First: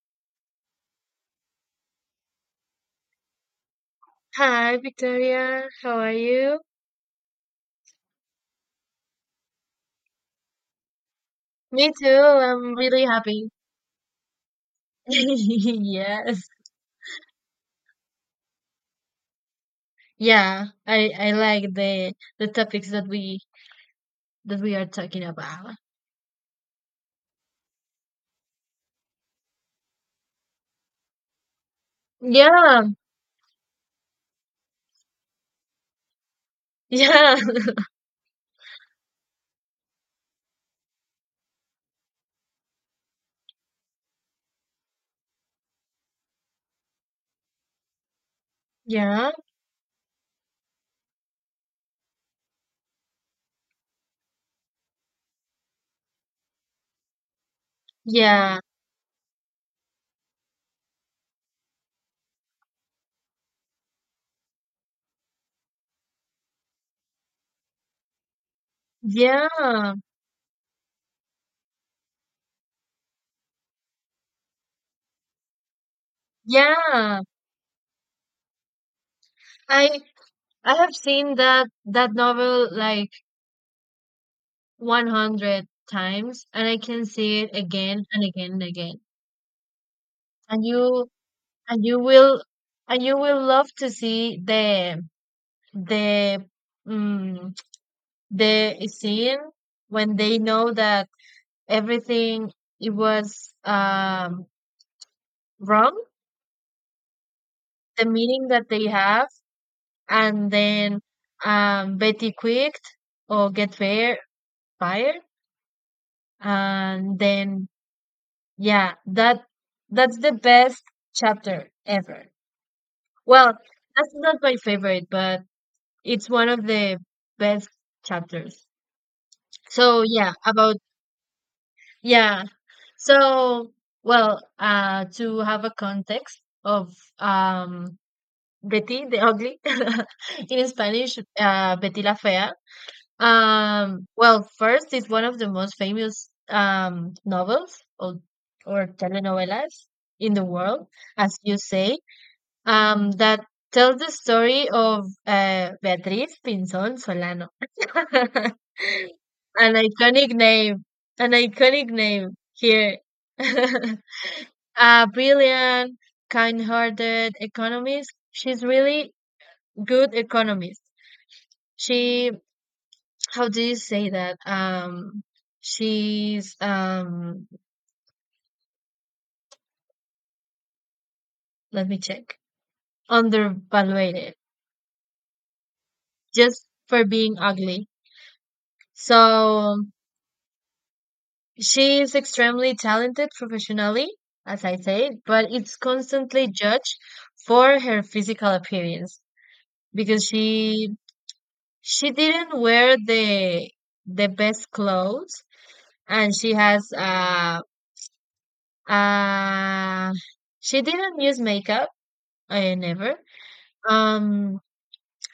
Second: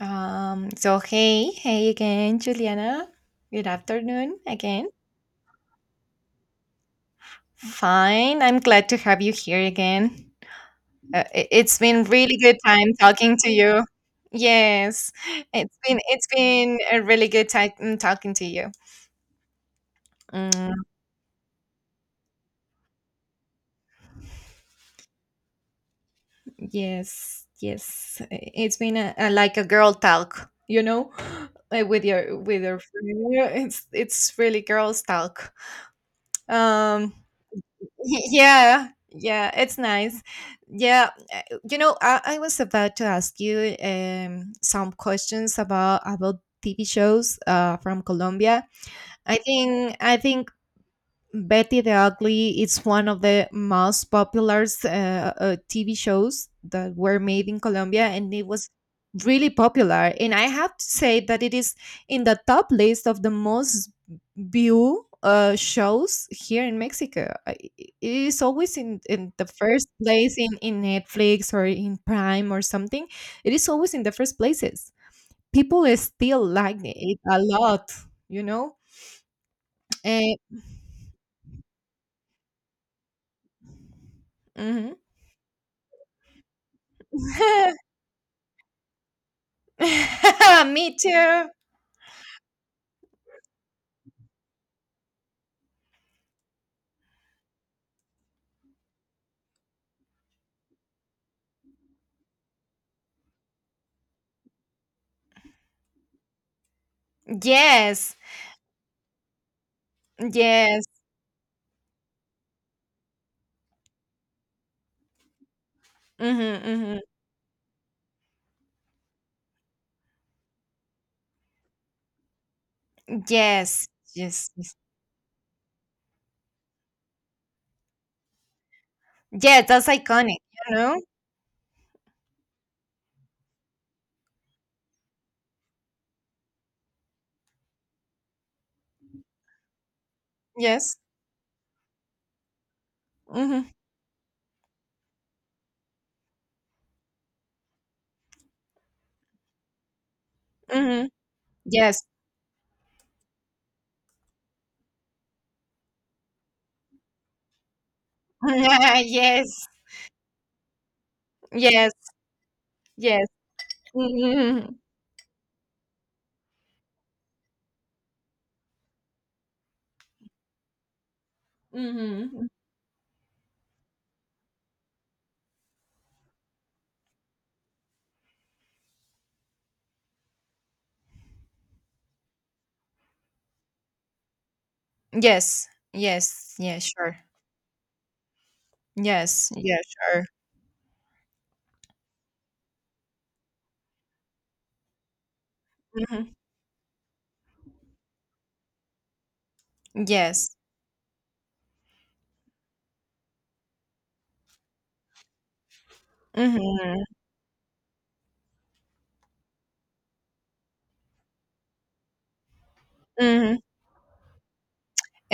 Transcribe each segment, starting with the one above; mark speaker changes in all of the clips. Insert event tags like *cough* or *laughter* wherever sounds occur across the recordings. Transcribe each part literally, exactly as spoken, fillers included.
Speaker 1: Um, so hey, hey again, Juliana. Good afternoon
Speaker 2: Hi,
Speaker 1: again.
Speaker 2: Victoria. How are you?
Speaker 1: Fine. I'm glad to have you here again. Uh, i- it's
Speaker 2: Me too.
Speaker 1: been really good
Speaker 2: I'm
Speaker 1: time
Speaker 2: really
Speaker 1: talking
Speaker 2: happy.
Speaker 1: to you. Yes, it's
Speaker 2: *laughs*
Speaker 1: been it's
Speaker 2: Yes.
Speaker 1: been a really good time talking to you.
Speaker 2: Yeah,
Speaker 1: Mm,
Speaker 2: I I like the the topics that we that we are talking about.
Speaker 1: yes, yes. I- It's been a, a, like a girl talk, you know, *gasps* uh, with your with your
Speaker 2: Yeah.
Speaker 1: friend. It's it's really girls talk. Um,
Speaker 2: Yeah. *laughs*
Speaker 1: *laughs* Yeah, yeah, it's nice. Yeah, uh, you know, I, I was about to ask you um, some questions about about T V shows uh, from Colombia.
Speaker 2: Yeah.
Speaker 1: I think I think Betty the Ugly is one of the most popular uh, uh, T V shows that were made in Colombia, and it
Speaker 2: Yeah.
Speaker 1: was really popular. And I have to say that it is in the top list of the most view uh, shows here in Mexico. I- It is always in, in the first
Speaker 2: Yeah.
Speaker 1: place in, in Netflix or in Prime or something. It is always in the first places. People still like it
Speaker 2: Yeah.
Speaker 1: a lot, you know?
Speaker 2: I
Speaker 1: Uh,
Speaker 2: I have seen that that novel like
Speaker 1: mhm.
Speaker 2: one hundred times, and I can see it
Speaker 1: *laughs*
Speaker 2: again and again and again. And
Speaker 1: *laughs* Me
Speaker 2: you
Speaker 1: too.
Speaker 2: and you will and you will love to see the the mm, the scene when they know that everything it was um, wrong, the
Speaker 1: Yes.
Speaker 2: meeting that they have, and
Speaker 1: Yes.
Speaker 2: then um, Betty quit or get fired, fired,
Speaker 1: Hmm, hmm.
Speaker 2: and then yeah, that that's the best chapter ever. Well,
Speaker 1: Yes.
Speaker 2: that's not
Speaker 1: Yes.
Speaker 2: my
Speaker 1: Yes.
Speaker 2: favorite, but it's one of the best chapters.
Speaker 1: Yeah, that's
Speaker 2: So yeah,
Speaker 1: iconic, you
Speaker 2: about
Speaker 1: know?
Speaker 2: Yeah. So, well, uh, to have a context of um, Betty the Ugly *laughs* in
Speaker 1: Yes.
Speaker 2: Spanish, uh, Betty la Fea.
Speaker 1: Hmm,
Speaker 2: Um, well, first, it's one of the most famous um, novels or, or telenovelas in the world,
Speaker 1: hmm.
Speaker 2: as you say
Speaker 1: Yes.
Speaker 2: um, that tells the story of uh, Beatriz Pinzon Solano. *laughs*
Speaker 1: *laughs* Yes.
Speaker 2: An iconic name, an iconic
Speaker 1: Yes.
Speaker 2: name here.
Speaker 1: Yes. Hmm,
Speaker 2: *laughs* A brilliant, kind-hearted economist. She's really good economist. She,
Speaker 1: hmm.
Speaker 2: how do you say that? Um, she's um, let me check. Undervaluated
Speaker 1: Yes. Yes.
Speaker 2: just
Speaker 1: Yeah,
Speaker 2: for
Speaker 1: sure.
Speaker 2: being ugly.
Speaker 1: Yes.
Speaker 2: So
Speaker 1: Yeah, sure.
Speaker 2: she is extremely talented professionally, as I said, but it's
Speaker 1: Hmm.
Speaker 2: constantly judged for her physical appearance because
Speaker 1: Yes.
Speaker 2: she she didn't wear the the best clothes, and she has
Speaker 1: Hmm,
Speaker 2: uh uh she didn't use makeup. I never
Speaker 1: hmm.
Speaker 2: um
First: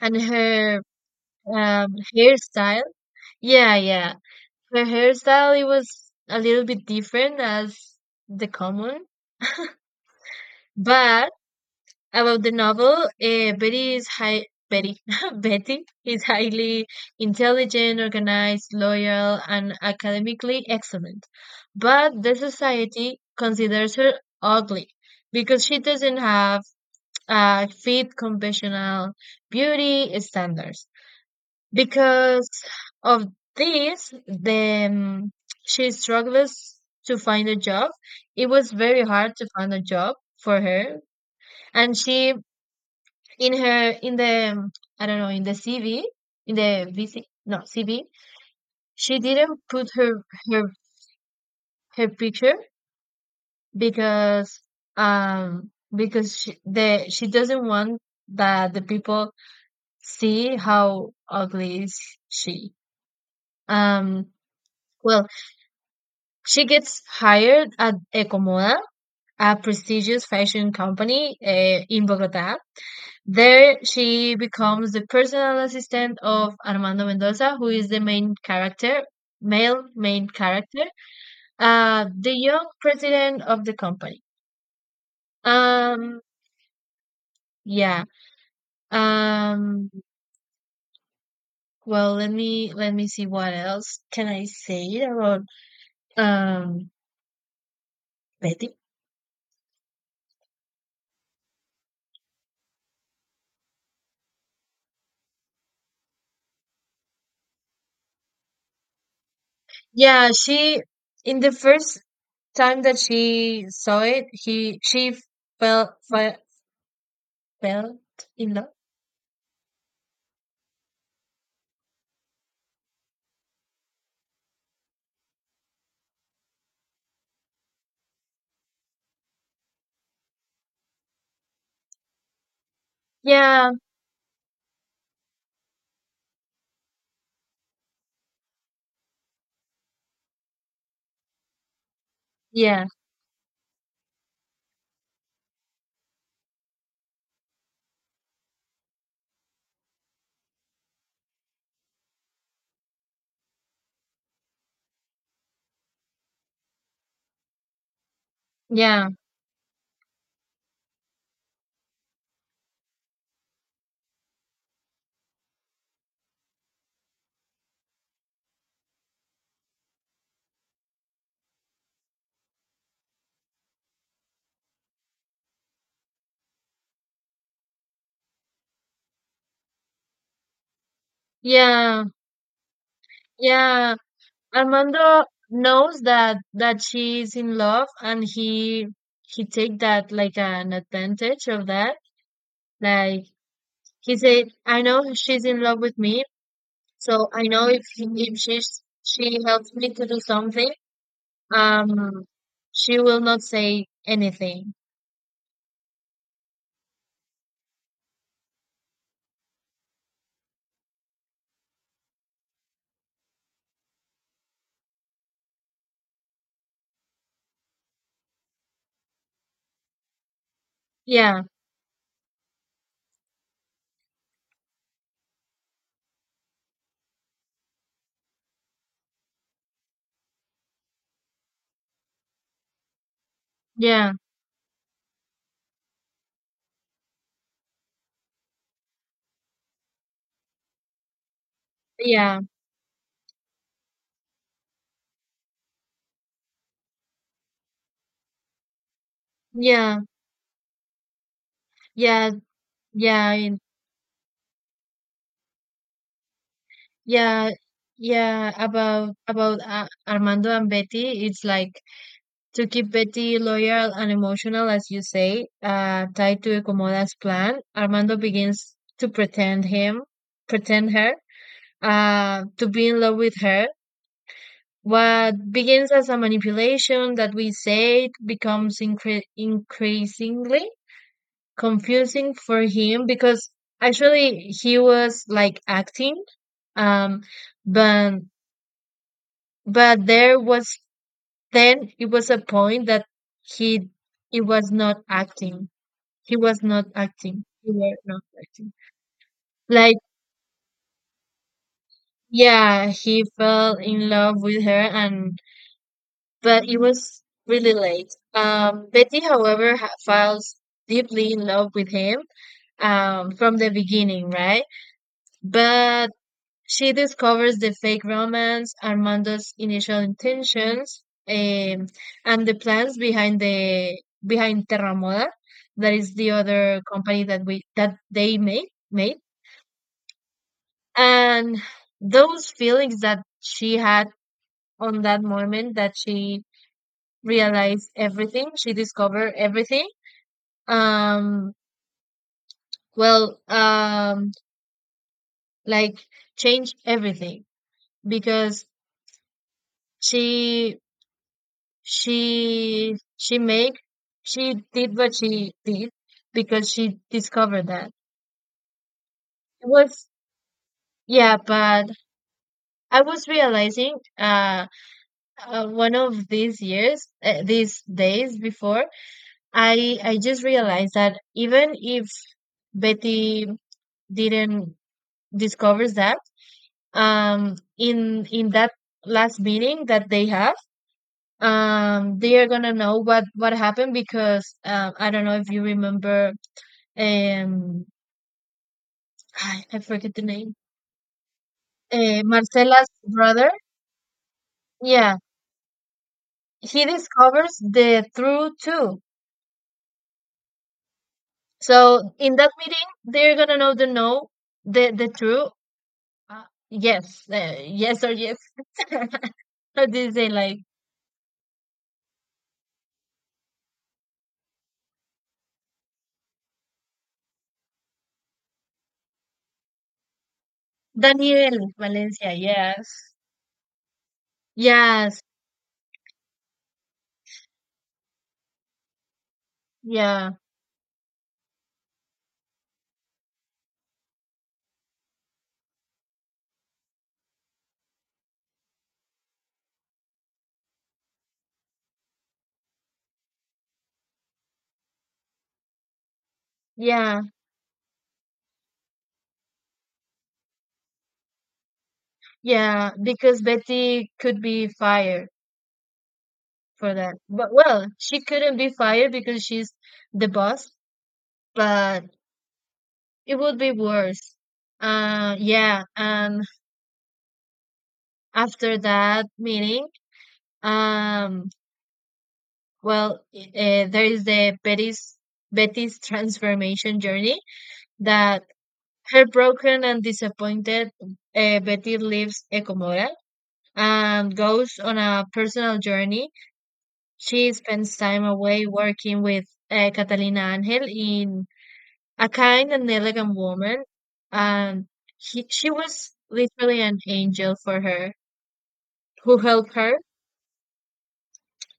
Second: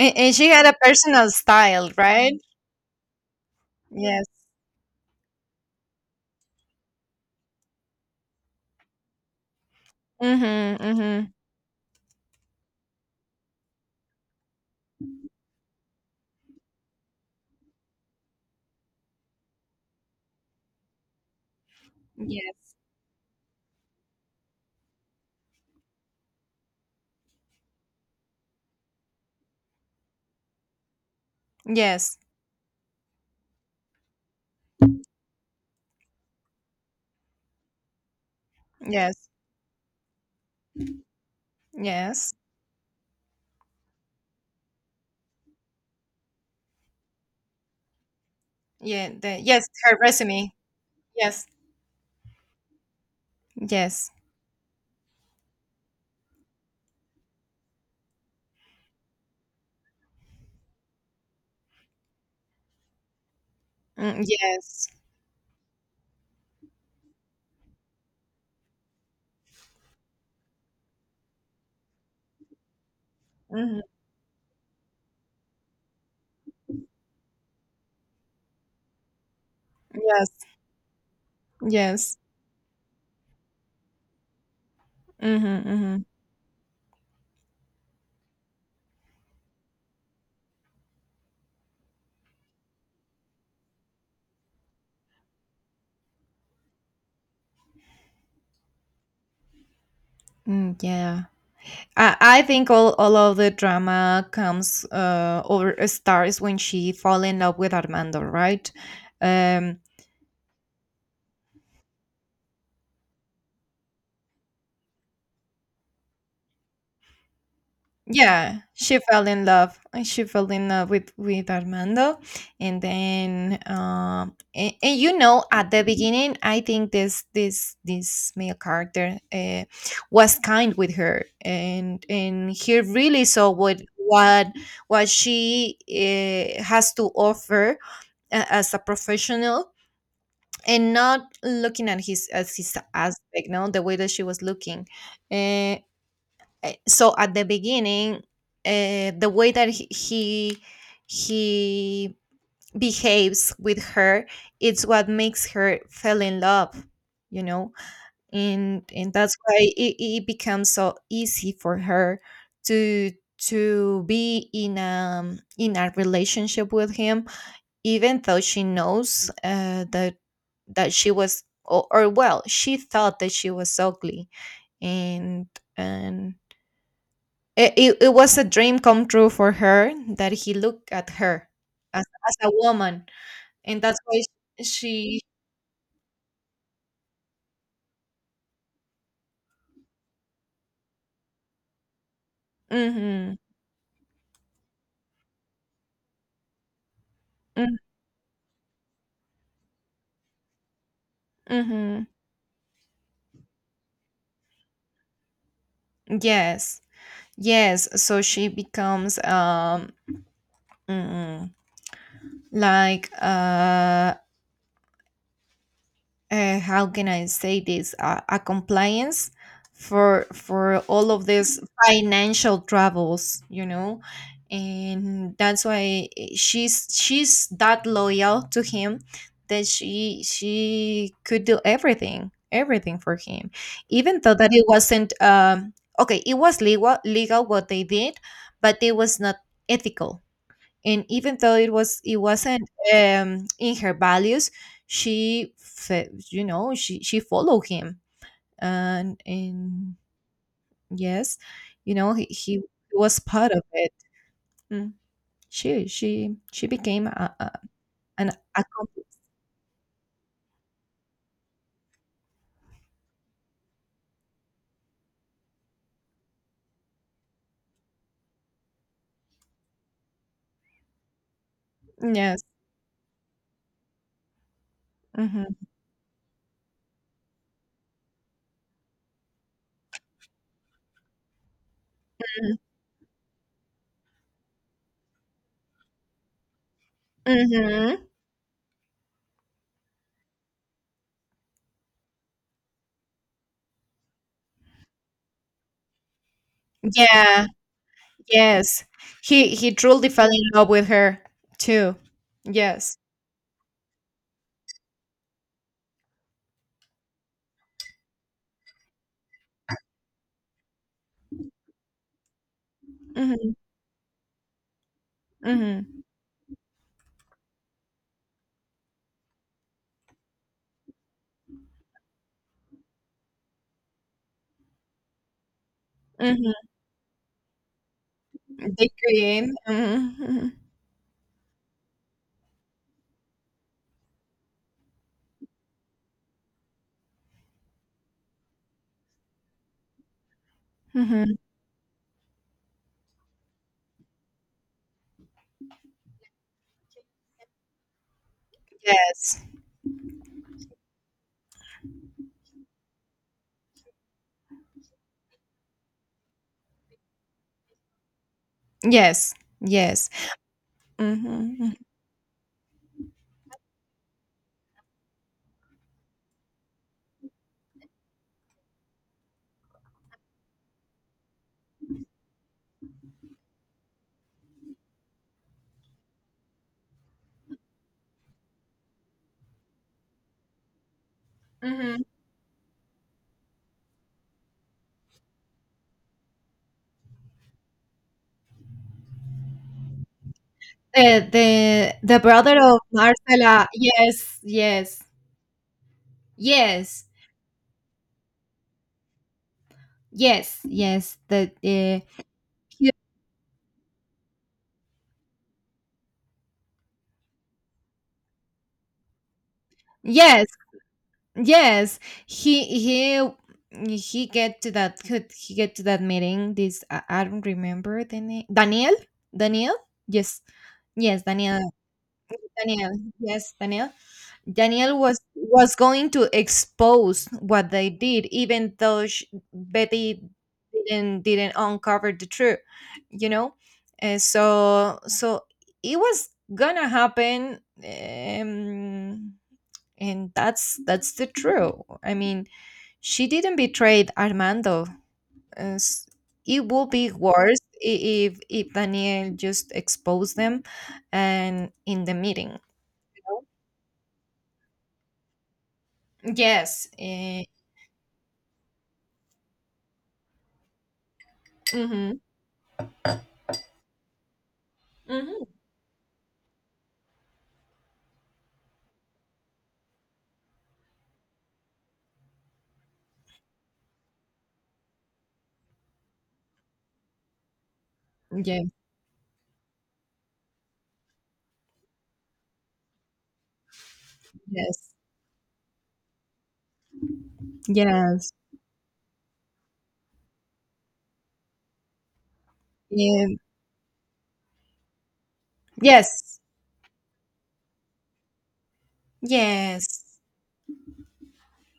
Speaker 2: and
Speaker 1: and she had a
Speaker 2: her
Speaker 1: personal
Speaker 2: um
Speaker 1: style, right?
Speaker 2: hairstyle, yeah yeah,
Speaker 1: Yes.
Speaker 2: her hairstyle it was a little bit different as the common.
Speaker 1: Hmm,
Speaker 2: But
Speaker 1: hmm.
Speaker 2: about the novel, uh, Betty is high. Betty, *laughs* Betty is highly intelligent, organized, loyal, and academically excellent. But the
Speaker 1: Yes.
Speaker 2: society considers her ugly because she doesn't have uh, fit conventional beauty standards.
Speaker 1: Yes.
Speaker 2: Because of this, the, um, she struggles to find a job. It was very
Speaker 1: Yes.
Speaker 2: hard to find a job for her, and
Speaker 1: Yes.
Speaker 2: she in her in the um, I don't know, in the C V, in the V C, no, C V,
Speaker 1: Yeah,
Speaker 2: she
Speaker 1: the,
Speaker 2: didn't
Speaker 1: yes,
Speaker 2: put
Speaker 1: her
Speaker 2: her
Speaker 1: resume.
Speaker 2: her
Speaker 1: Yes.
Speaker 2: her picture
Speaker 1: Yes.
Speaker 2: because um because she, the she doesn't want that the people see how ugly is she.
Speaker 1: Mm,
Speaker 2: um
Speaker 1: yes.
Speaker 2: well, she gets hired at Ecomoda, a prestigious fashion company uh, in Bogota. There,
Speaker 1: Mhm.
Speaker 2: she becomes the personal assistant of Armando Mendoza, who is the main character, male main
Speaker 1: Yes.
Speaker 2: character, uh,
Speaker 1: Yes.
Speaker 2: the young president of the company.
Speaker 1: Mm-hmm, mm-hmm.
Speaker 2: Um, yeah. Um, well, let me let me see what else can I say about um Betty.
Speaker 1: Mm, yeah. I, I think all, all of the drama comes uh, or starts when she fall in love with Armando, right? Um,
Speaker 2: Yeah, she in the first time that she saw it, he she fell fell felt in
Speaker 1: Yeah,
Speaker 2: love.
Speaker 1: she fell in love. And she fell in love with with Armando, and then um, and, and you know, at the beginning, I think this this this male character, uh, was kind with her, and and he really saw
Speaker 2: Yeah,
Speaker 1: what what what she, uh, has to offer a- as a professional, and not looking at his as his
Speaker 2: yeah,
Speaker 1: aspect, no, the way that she was looking. Uh, uh, so at the beginning, uh, the way that he, he he behaves with her, it's what makes her fell in love, you know, and
Speaker 2: yeah,
Speaker 1: and that's why it, it becomes so easy for her to to be in a in a relationship with him, even though she knows, uh, that that she was, or, or, well, she thought that she was ugly. and and it, it, it was a dream come true for her that he looked at her
Speaker 2: yeah.
Speaker 1: as, as a woman. And
Speaker 2: Yeah,
Speaker 1: that's why sh- she.
Speaker 2: Armando knows that that she's in love, and he he take that like an advantage of that. Like
Speaker 1: Hmm,
Speaker 2: he said, I know she's in love with me, so I know if he- if she's she helps me to do something,
Speaker 1: hmm.
Speaker 2: um, she will not say anything.
Speaker 1: Yes, yes, so she becomes, um mm, like, uh uh, how can I say this? Uh, a compliance for for all of
Speaker 2: Yeah,
Speaker 1: these financial troubles, you know, and that's why, eh, she's she's that loyal to him, that she she could do everything everything for him,
Speaker 2: yeah,
Speaker 1: even though that it wasn't, um okay, it was legal legal what they did, but it was not ethical. And even though it was it
Speaker 2: yeah,
Speaker 1: wasn't, um, in her values, she fe- you know, she she followed him. and and
Speaker 2: yeah,
Speaker 1: yes, you know, he,
Speaker 2: yeah,
Speaker 1: he was
Speaker 2: yeah,
Speaker 1: part
Speaker 2: in-
Speaker 1: of it. Mm. she she she became a,
Speaker 2: yeah,
Speaker 1: a, an
Speaker 2: yeah.
Speaker 1: accomplice.
Speaker 2: About about uh, Armando and Betty, it's like. To keep Betty loyal and emotional, as you say, uh, tied to Komoda's plan, Armando begins to pretend him, pretend her,
Speaker 1: Yes.
Speaker 2: uh, to be in love with her. What
Speaker 1: Hmm,
Speaker 2: begins as a manipulation that we say becomes incre- increasingly confusing for him because actually he was like acting, um,
Speaker 1: hmm.
Speaker 2: but but there was then it was a point that he it was not acting. He was not acting.
Speaker 1: Yeah,
Speaker 2: He were not acting.
Speaker 1: yes, he he
Speaker 2: Like,
Speaker 1: truly fell in love with her too.
Speaker 2: yeah,
Speaker 1: Yes.
Speaker 2: he fell in love with her, and but it was really late. Um, Betty, however, ha- falls deeply in love with him um,
Speaker 1: Hmm,
Speaker 2: from the beginning, right?
Speaker 1: hmm.
Speaker 2: But she discovers the fake romance, Armando's initial intentions, um, and the plans behind the behind Terra Moda, that is the
Speaker 1: Hmm.
Speaker 2: other company that we that they make
Speaker 1: They
Speaker 2: made.
Speaker 1: came. Hmm.
Speaker 2: And those feelings that she had on that moment that she realized everything, she discovered everything.
Speaker 1: Hmm.
Speaker 2: um well um like changed everything because
Speaker 1: Yes.
Speaker 2: she she she make she did what she did because she discovered that
Speaker 1: Yes,
Speaker 2: it was.
Speaker 1: yes.
Speaker 2: Yeah,
Speaker 1: Hmm.
Speaker 2: but I was realizing uh, uh one of these years uh, these days before, I I just realized that even if Betty didn't discover that, um, in in that last meeting that they have,
Speaker 1: Mhm.
Speaker 2: um, they are gonna know what what happened because um, I don't know if you remember, um, I, I forget the name,
Speaker 1: Uh, the the
Speaker 2: uh,
Speaker 1: brother of
Speaker 2: Marcela's brother.
Speaker 1: Marcela. Yes, yes,
Speaker 2: Yeah, he
Speaker 1: yes,
Speaker 2: discovers the truth too.
Speaker 1: yes, yes. The
Speaker 2: So
Speaker 1: uh,
Speaker 2: in that meeting,
Speaker 1: he-
Speaker 2: they're gonna know the no, the the truth. Uh, yes, uh, yes or yes. *laughs* How do you say
Speaker 1: yes,
Speaker 2: like
Speaker 1: yes. He he he get to that. Could he get to that meeting? This, I, I don't remember the name. Daniel. Daniel. Yes. Yes, Daniel.
Speaker 2: Daniel Valencia? Yes,
Speaker 1: Daniel. Yes, Daniel. Daniel was
Speaker 2: yes,
Speaker 1: was going to expose what they did, even though sh Betty
Speaker 2: yeah,
Speaker 1: didn't didn't uncover the truth, you know. And so so it was gonna happen, um, and that's that's the truth. I mean, she didn't betray Armando. and s- It would be
Speaker 2: yeah,
Speaker 1: worse i- if if Daniel just exposed them, and in the meeting.
Speaker 2: yeah. Because Betty could be fired
Speaker 1: Yes.
Speaker 2: for that.
Speaker 1: Uh.
Speaker 2: But well, she couldn't be fired because she's the boss. But
Speaker 1: Mhm.
Speaker 2: it would be worse. Uh,
Speaker 1: Mhm.
Speaker 2: yeah. And after that meeting, um, well, uh, there is the Betty's Betty's transformation journey that
Speaker 1: Yeah,
Speaker 2: heartbroken and disappointed, uh, Betty leaves Ecomodal and goes
Speaker 1: yes,
Speaker 2: on a personal journey. She spends time
Speaker 1: yes,
Speaker 2: away working with uh, Catalina Angel in a kind and
Speaker 1: yeah,
Speaker 2: elegant woman, and he, she was
Speaker 1: yes,
Speaker 2: literally an angel for her, who helped her
Speaker 1: yes.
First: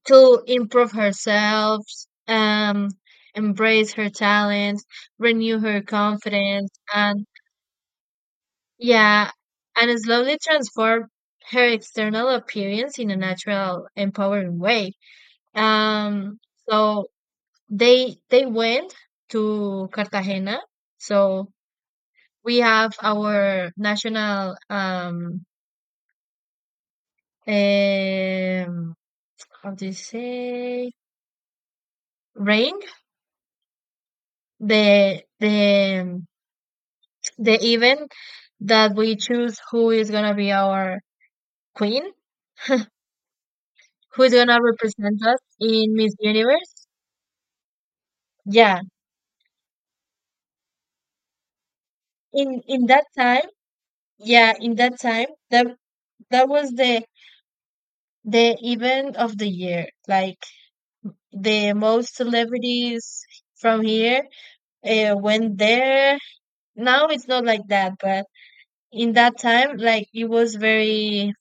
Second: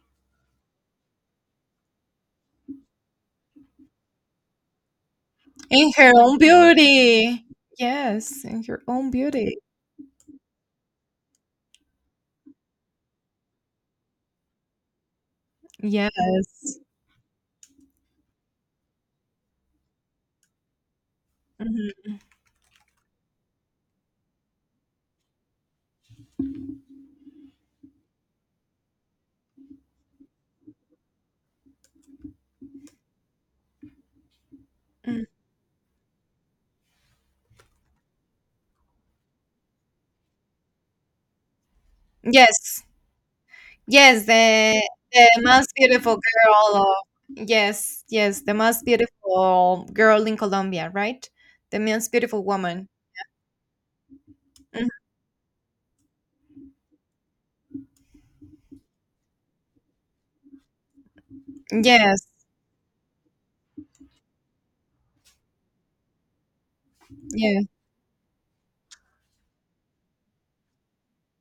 Speaker 2: to improve herself, um, embrace her talents, renew her
Speaker 1: In her own
Speaker 2: confidence, and
Speaker 1: beauty. Yes, in her own
Speaker 2: yeah,
Speaker 1: beauty.
Speaker 2: and slowly transform her external appearance in a natural, empowering way.
Speaker 1: Yes.
Speaker 2: Um, so they they went to Cartagena. So
Speaker 1: Mhm,
Speaker 2: we have our national um um how do you say ring the
Speaker 1: mm.
Speaker 2: the the event that we choose who is gonna be our queen,
Speaker 1: Yes,
Speaker 2: who
Speaker 1: yes,
Speaker 2: is gonna
Speaker 1: the
Speaker 2: represent us
Speaker 1: the most
Speaker 2: in Miss
Speaker 1: beautiful girl
Speaker 2: Universe.
Speaker 1: of, yes, yes, the
Speaker 2: Yeah,
Speaker 1: most beautiful girl in Colombia, right? The most beautiful
Speaker 2: in in
Speaker 1: woman.
Speaker 2: that time yeah in
Speaker 1: Mhm.
Speaker 2: that time that that was the the event of the year like the most
Speaker 1: Yes,
Speaker 2: celebrities from here uh, went there, now it's not
Speaker 1: yeah,
Speaker 2: like that, but in that time like it was very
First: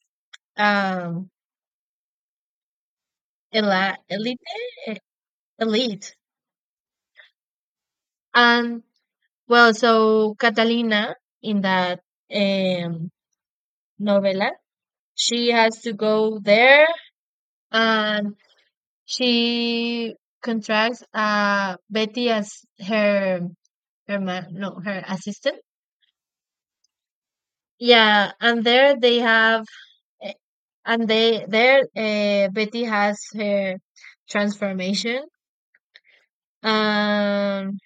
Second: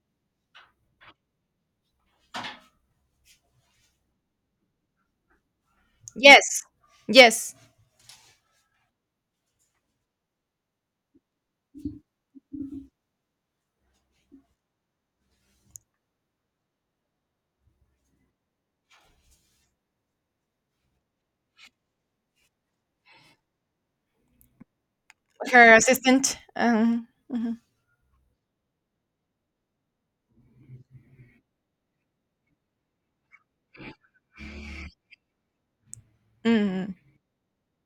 Speaker 2: um ela- elite eh, elite.
Speaker 1: yes, yes.
Speaker 2: And well, so Catalina in that um novella she has to go there, and she contracts uh Betty as her her ma- no her assistant.
Speaker 1: Her assistant. Um, mhm.
Speaker 2: Yeah, and there they have eh, and they there uh, Betty has her transformation.
Speaker 1: Mm.
Speaker 2: Um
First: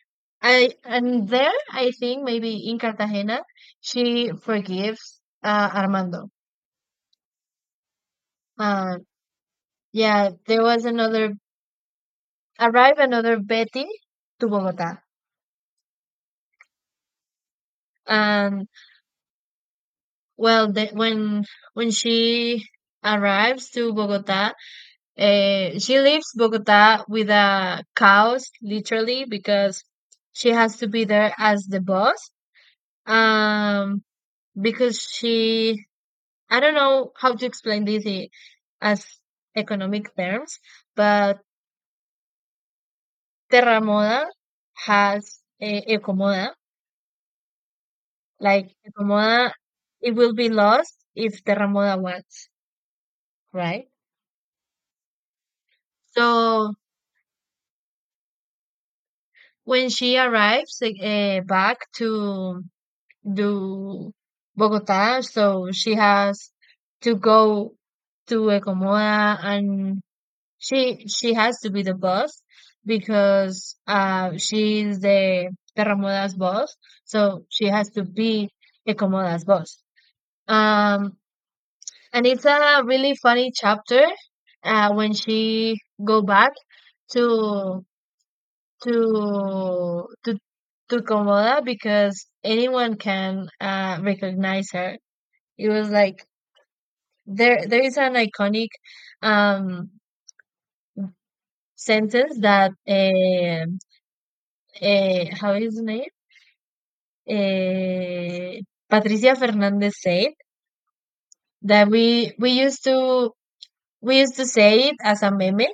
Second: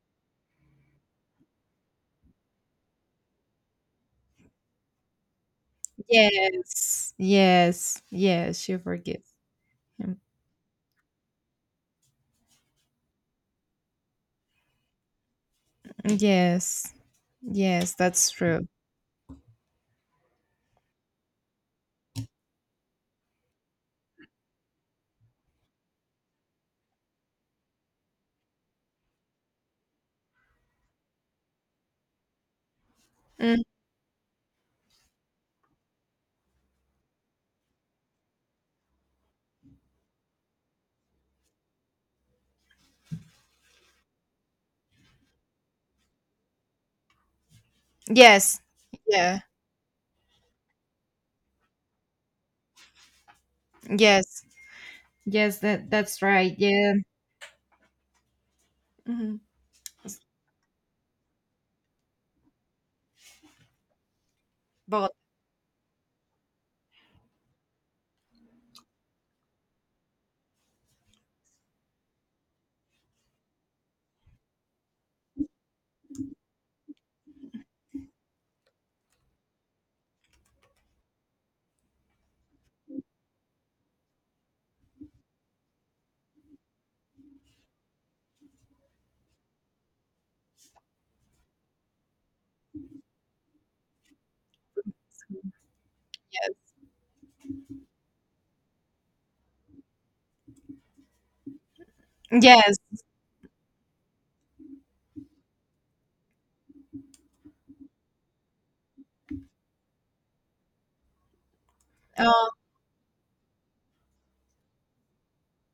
Speaker 2: I and there I think maybe in Cartagena she forgives uh, Armando.
Speaker 1: Yes, yes, yes, she
Speaker 2: Uh,
Speaker 1: forgives him.
Speaker 2: yeah, there was another arrive another Betty to Bogota.
Speaker 1: Yes, yes, that's
Speaker 2: And.
Speaker 1: true.
Speaker 2: Well, the, when when she arrives to Bogota, uh, she leaves Bogota with a chaos, literally, because she has to be there as the boss.
Speaker 1: Mm,
Speaker 2: Um, because she, I don't know how to explain this i- as economic terms, but Terramoda has uh, Ecomoda.
Speaker 1: yes,
Speaker 2: Like
Speaker 1: yeah,
Speaker 2: Ecomoda, it will be lost if Terramoda Moda wants, right?
Speaker 1: yes, yes, that that's right.
Speaker 2: So
Speaker 1: Yeah, hmm,
Speaker 2: when she arrives uh, back to do
Speaker 1: but
Speaker 2: Bogota, so she has to go to Ecomoda, and she she has to be the boss because uh she is the Terramoda's boss, so she has to be Ecomoda's boss. Um, and it's a really funny chapter uh, when she go back to to to to Komoda because anyone can uh, recognize her. It was like
Speaker 1: yes,
Speaker 2: there there is an iconic um, sentence that
Speaker 1: yes,
Speaker 2: uh, uh, how is the name? Uh, Patricia Fernandez said that we
Speaker 1: uh,
Speaker 2: we used to we used to say it as a meme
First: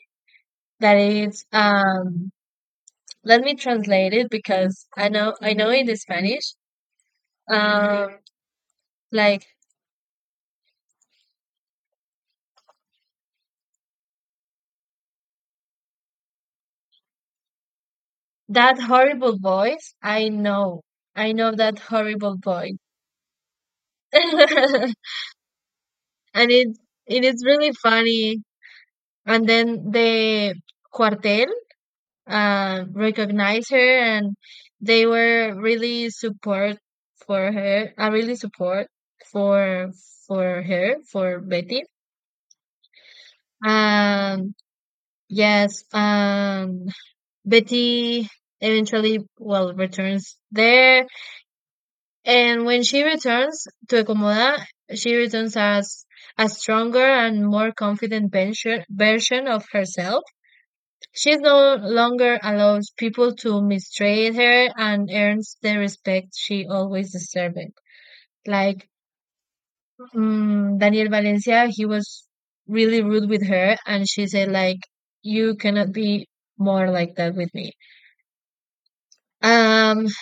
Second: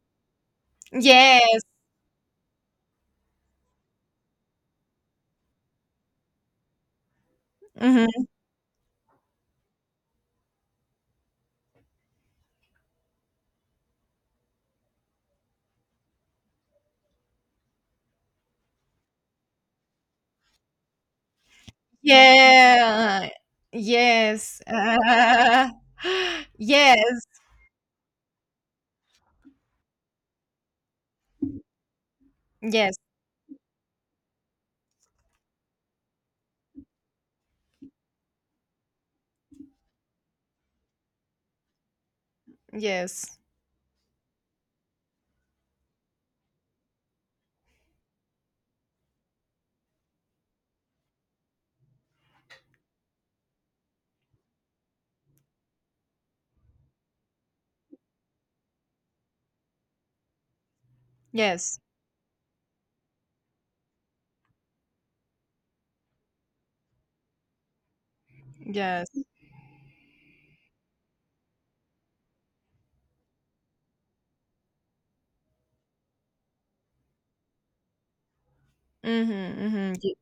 Speaker 2: that it's
Speaker 1: yes,
Speaker 2: um let me translate it because I know I know it is Spanish. Um
Speaker 1: mhm,
Speaker 2: like that horrible voice, I know. I know that horrible voice.
Speaker 1: yeah, yes,
Speaker 2: *laughs*
Speaker 1: uh, *gasps*
Speaker 2: And
Speaker 1: *sighs*
Speaker 2: it it
Speaker 1: yes,
Speaker 2: is really funny. And then the cuartel uh
Speaker 1: yes,
Speaker 2: recognized her, and they were really support for her. I really support for for her, for Betty.
Speaker 1: yes,
Speaker 2: Um yes, um Betty eventually well returns there. And when she returns to Ecomoda, she returns as a stronger and more confident version version of herself. She no
Speaker 1: yes,
Speaker 2: longer allows people to mistreat her and earns the respect she always deserved. Like
Speaker 1: yes,
Speaker 2: mm, Daniel Valencia, he was really rude with her, and she said like, "You cannot be more like that with me."
Speaker 1: mm-hmm,
Speaker 2: Um,
Speaker 1: mm-hmm,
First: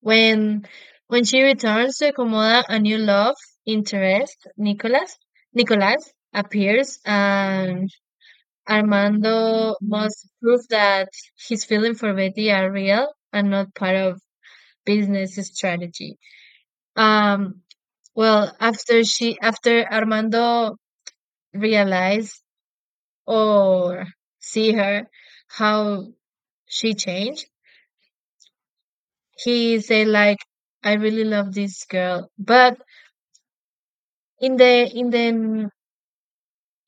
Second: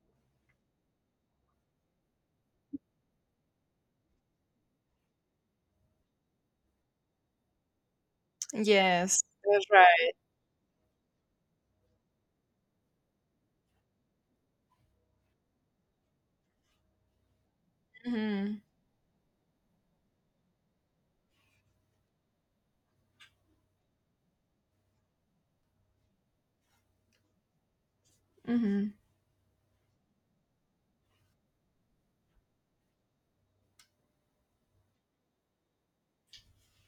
Speaker 2: When when she returns to Komoda, a new love interest, Nicholas, Nicholas appears, and
Speaker 1: yes, that's
Speaker 2: Armando
Speaker 1: right.
Speaker 2: must prove that his feelings for Betty are real and not part of business strategy. Um,
Speaker 1: Mm-hmm,
Speaker 2: well, after she after Armando realize or see her how she changed,
Speaker 1: mm-hmm,
Speaker 2: he say like, "I really love this girl, but." In the in the n-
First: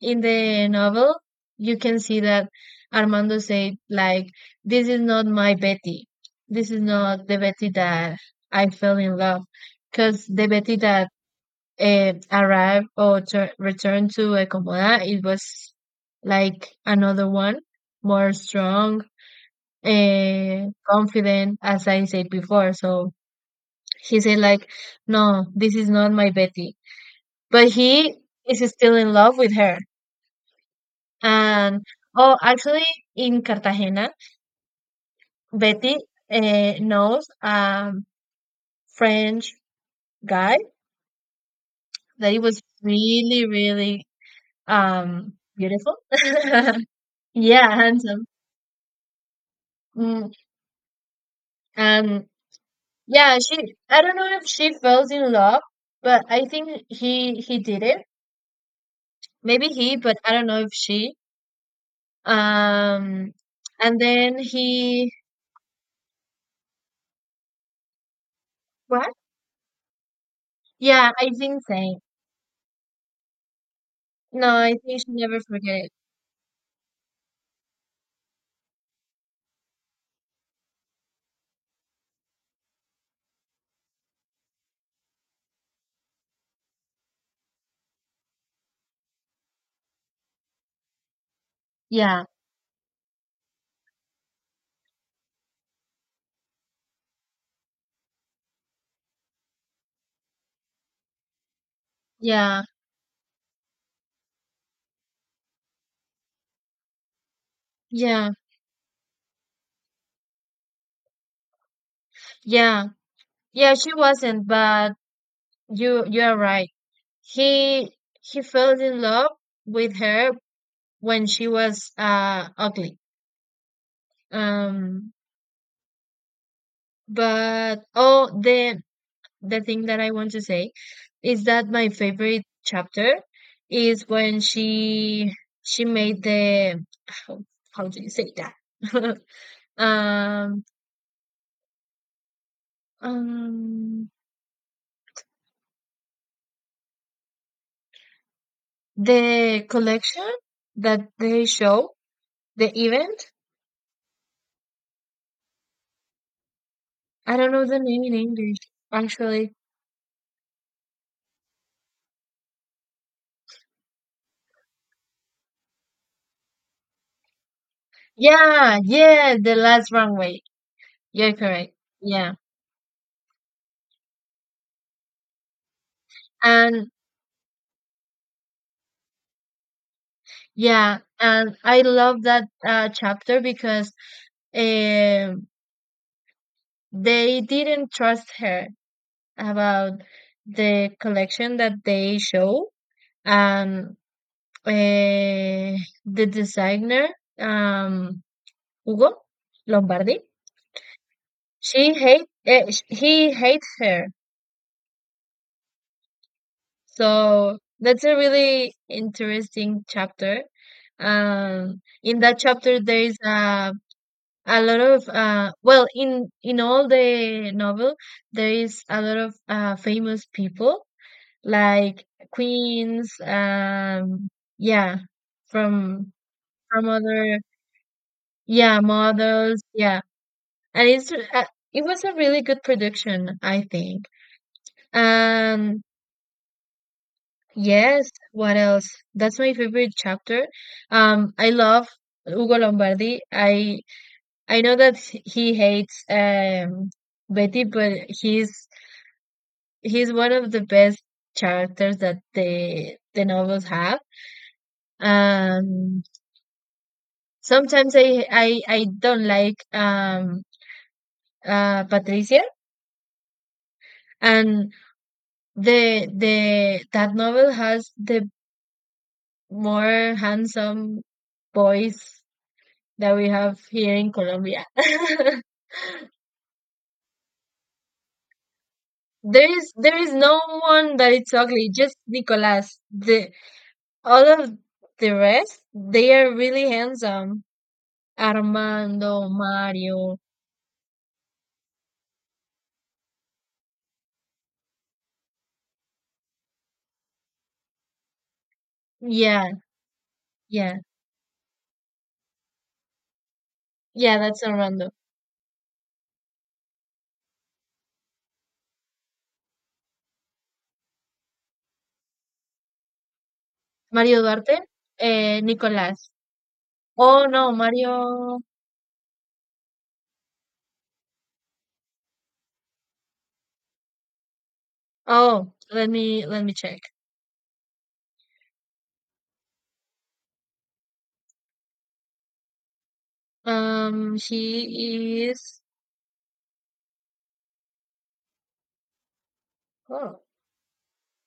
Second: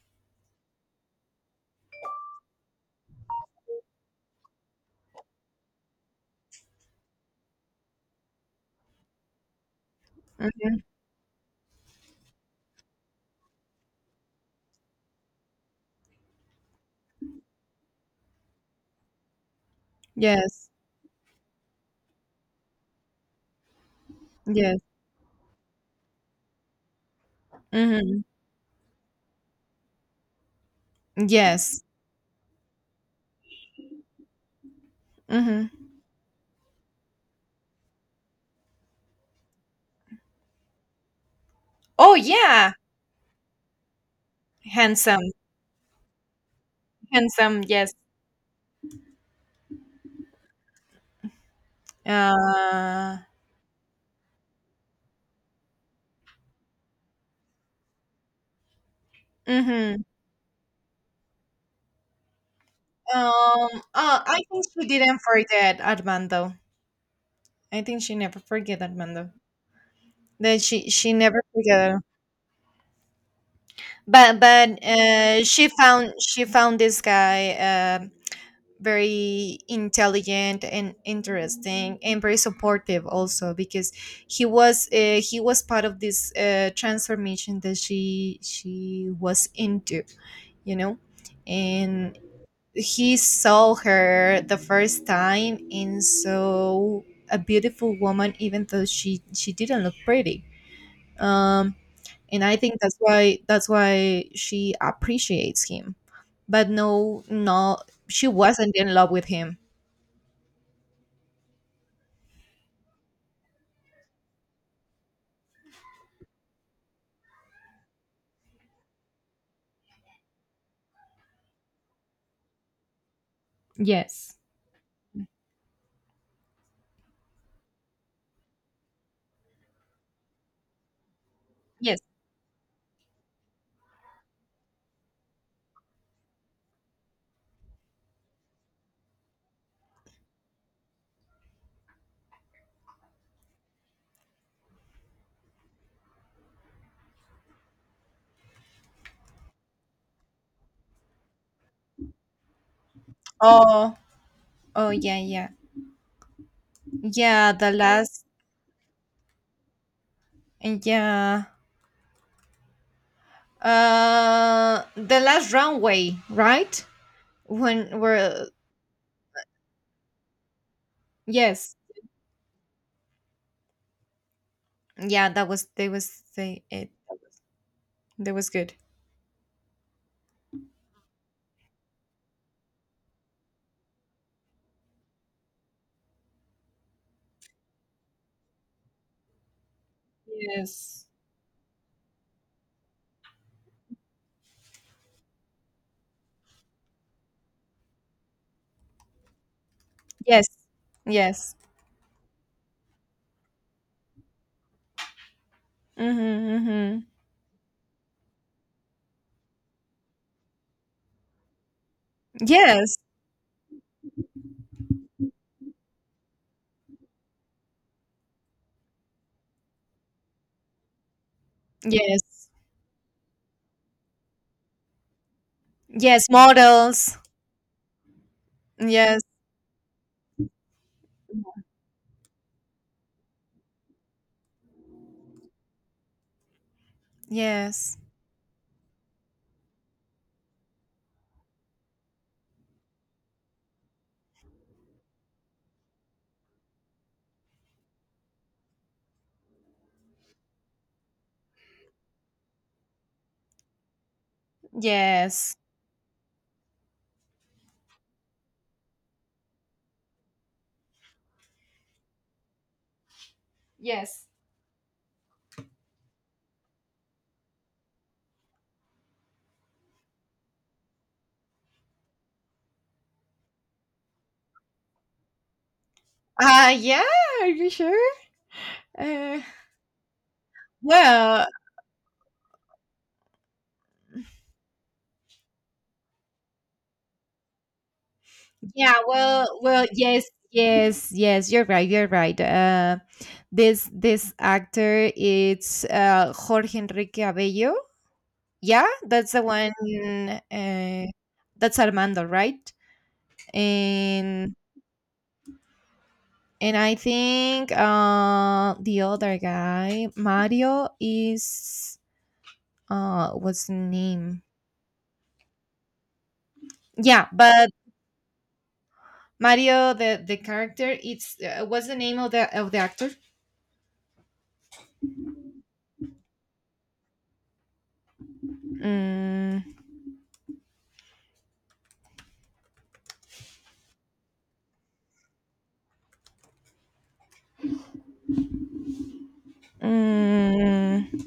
Speaker 2: in the novel you can see that Armando said like this is not my Betty, this is not the Betty that I fell in love, because the
Speaker 1: mm-hmm,
Speaker 2: Betty that uh, arrived or tur returned to Ecomoda it was like another one, more strong
Speaker 1: yes.
Speaker 2: and confident, as I said before. So he said like
Speaker 1: Yes.
Speaker 2: no this is not my Betty, but he
Speaker 1: Mhm.
Speaker 2: is still in love with her. And
Speaker 1: Yes.
Speaker 2: oh, actually, in Cartagena,
Speaker 1: Mhm.
Speaker 2: Betty uh, knows a French guy
Speaker 1: Oh
Speaker 2: that he was
Speaker 1: yeah,
Speaker 2: really, really
Speaker 1: handsome,
Speaker 2: um beautiful. *laughs*
Speaker 1: handsome.
Speaker 2: Yeah,
Speaker 1: Yes.
Speaker 2: handsome. Mm. And
Speaker 1: Uh.
Speaker 2: yeah, she. I don't know if she fell in love, but I think he he did it. Maybe he,
Speaker 1: Mhm.
Speaker 2: but I don't know if she. Um,
Speaker 1: Um.
Speaker 2: and
Speaker 1: Uh,
Speaker 2: then
Speaker 1: I think she
Speaker 2: he
Speaker 1: didn't forget Armando. I think she never forget
Speaker 2: what?
Speaker 1: Armando. That she
Speaker 2: Yeah,
Speaker 1: she
Speaker 2: I
Speaker 1: never
Speaker 2: think
Speaker 1: forget
Speaker 2: same.
Speaker 1: him. But
Speaker 2: No, I
Speaker 1: but
Speaker 2: think she never
Speaker 1: uh, she
Speaker 2: forget it.
Speaker 1: found she found this guy. Um. Very intelligent and interesting and very supportive also because he was uh, he was part of this, uh, transformation that she she was into, you know. And
Speaker 2: Yeah,
Speaker 1: he saw her the first time and so a beautiful woman, even though she she didn't look pretty, um and I
Speaker 2: yeah.
Speaker 1: think that's why, that's why she appreciates him. But no, no she
Speaker 2: Yeah,
Speaker 1: wasn't in love with him.
Speaker 2: yeah, yeah, she wasn't, but you you are right. He he fell in love with her when she was uh ugly.
Speaker 1: Yes.
Speaker 2: Um, but oh, the the thing that I want to say is that my
Speaker 1: Yes.
Speaker 2: favorite chapter is when she she made the how, how do you say that? *laughs* Um, um, the collection that they show the event.
Speaker 1: Oh, oh yeah, yeah,
Speaker 2: I don't
Speaker 1: yeah.
Speaker 2: know
Speaker 1: The
Speaker 2: the name in
Speaker 1: last,
Speaker 2: English, actually.
Speaker 1: yeah, uh, the last runway, right? When we're
Speaker 2: Yeah, yeah, The Last Runway. You're correct.
Speaker 1: yes,
Speaker 2: Yeah.
Speaker 1: yeah, that was they was they it,
Speaker 2: And
Speaker 1: that was good.
Speaker 2: yeah, and I love that uh, chapter because um they didn't trust her about the
Speaker 1: Yes.
Speaker 2: collection that they show. And uh, the designer, um, Hugo Lombardi,
Speaker 1: Yes, yes,
Speaker 2: she hate, uh, he hates her.
Speaker 1: mm-hmm, mm-hmm.
Speaker 2: So that's a really interesting chapter. Um, in that chapter,
Speaker 1: Yes,
Speaker 2: there is a a lot of uh, well, in in all the novel, there is a lot of uh, famous people like
Speaker 1: yes,
Speaker 2: queens. Um, yeah, from
Speaker 1: yes.
Speaker 2: from
Speaker 1: Models,
Speaker 2: other yeah
Speaker 1: yes,
Speaker 2: models. Yeah, and it's uh, it was a really good production, I think. Um,
Speaker 1: yes,
Speaker 2: Yes, what else? That's my favorite chapter. Um, I love Ugo Lombardi. I I know that h- he hates um Betty, but he's he's one of the best characters that the the novels have.
Speaker 1: yes.
Speaker 2: Um, sometimes I I I don't like um uh Patricia,
Speaker 1: Yes.
Speaker 2: and the the that novel has the more handsome boys that we have here in Colombia. *laughs*
Speaker 1: Uh, yeah. Are you sure? Uh,
Speaker 2: there is there is no one that it's
Speaker 1: well.
Speaker 2: ugly, just Nicolas. The all of the rest, they are really handsome.
Speaker 1: Yeah,
Speaker 2: Armando,
Speaker 1: well, well,
Speaker 2: Mario.
Speaker 1: yes, yes, yes. You're right. You're right. Uh, this this actor, it's, uh, Jorge Enrique Abello. Yeah, that's the
Speaker 2: Yeah,
Speaker 1: one.
Speaker 2: yeah.
Speaker 1: Uh, that's Armando, right?
Speaker 2: Yeah, that's
Speaker 1: And
Speaker 2: Armando.
Speaker 1: and I think, uh, the other guy, Mario, is, uh, what's the
Speaker 2: Mario
Speaker 1: name?
Speaker 2: Duarte, eh, Nicolas. Oh
Speaker 1: Yeah,
Speaker 2: no,
Speaker 1: but
Speaker 2: Mario.
Speaker 1: Mario, the the character, it's, uh, what's the name of the of the actor?
Speaker 2: Oh, let me let me check.
Speaker 1: Mm.
Speaker 2: Um, he is. Oh,
Speaker 1: Mm,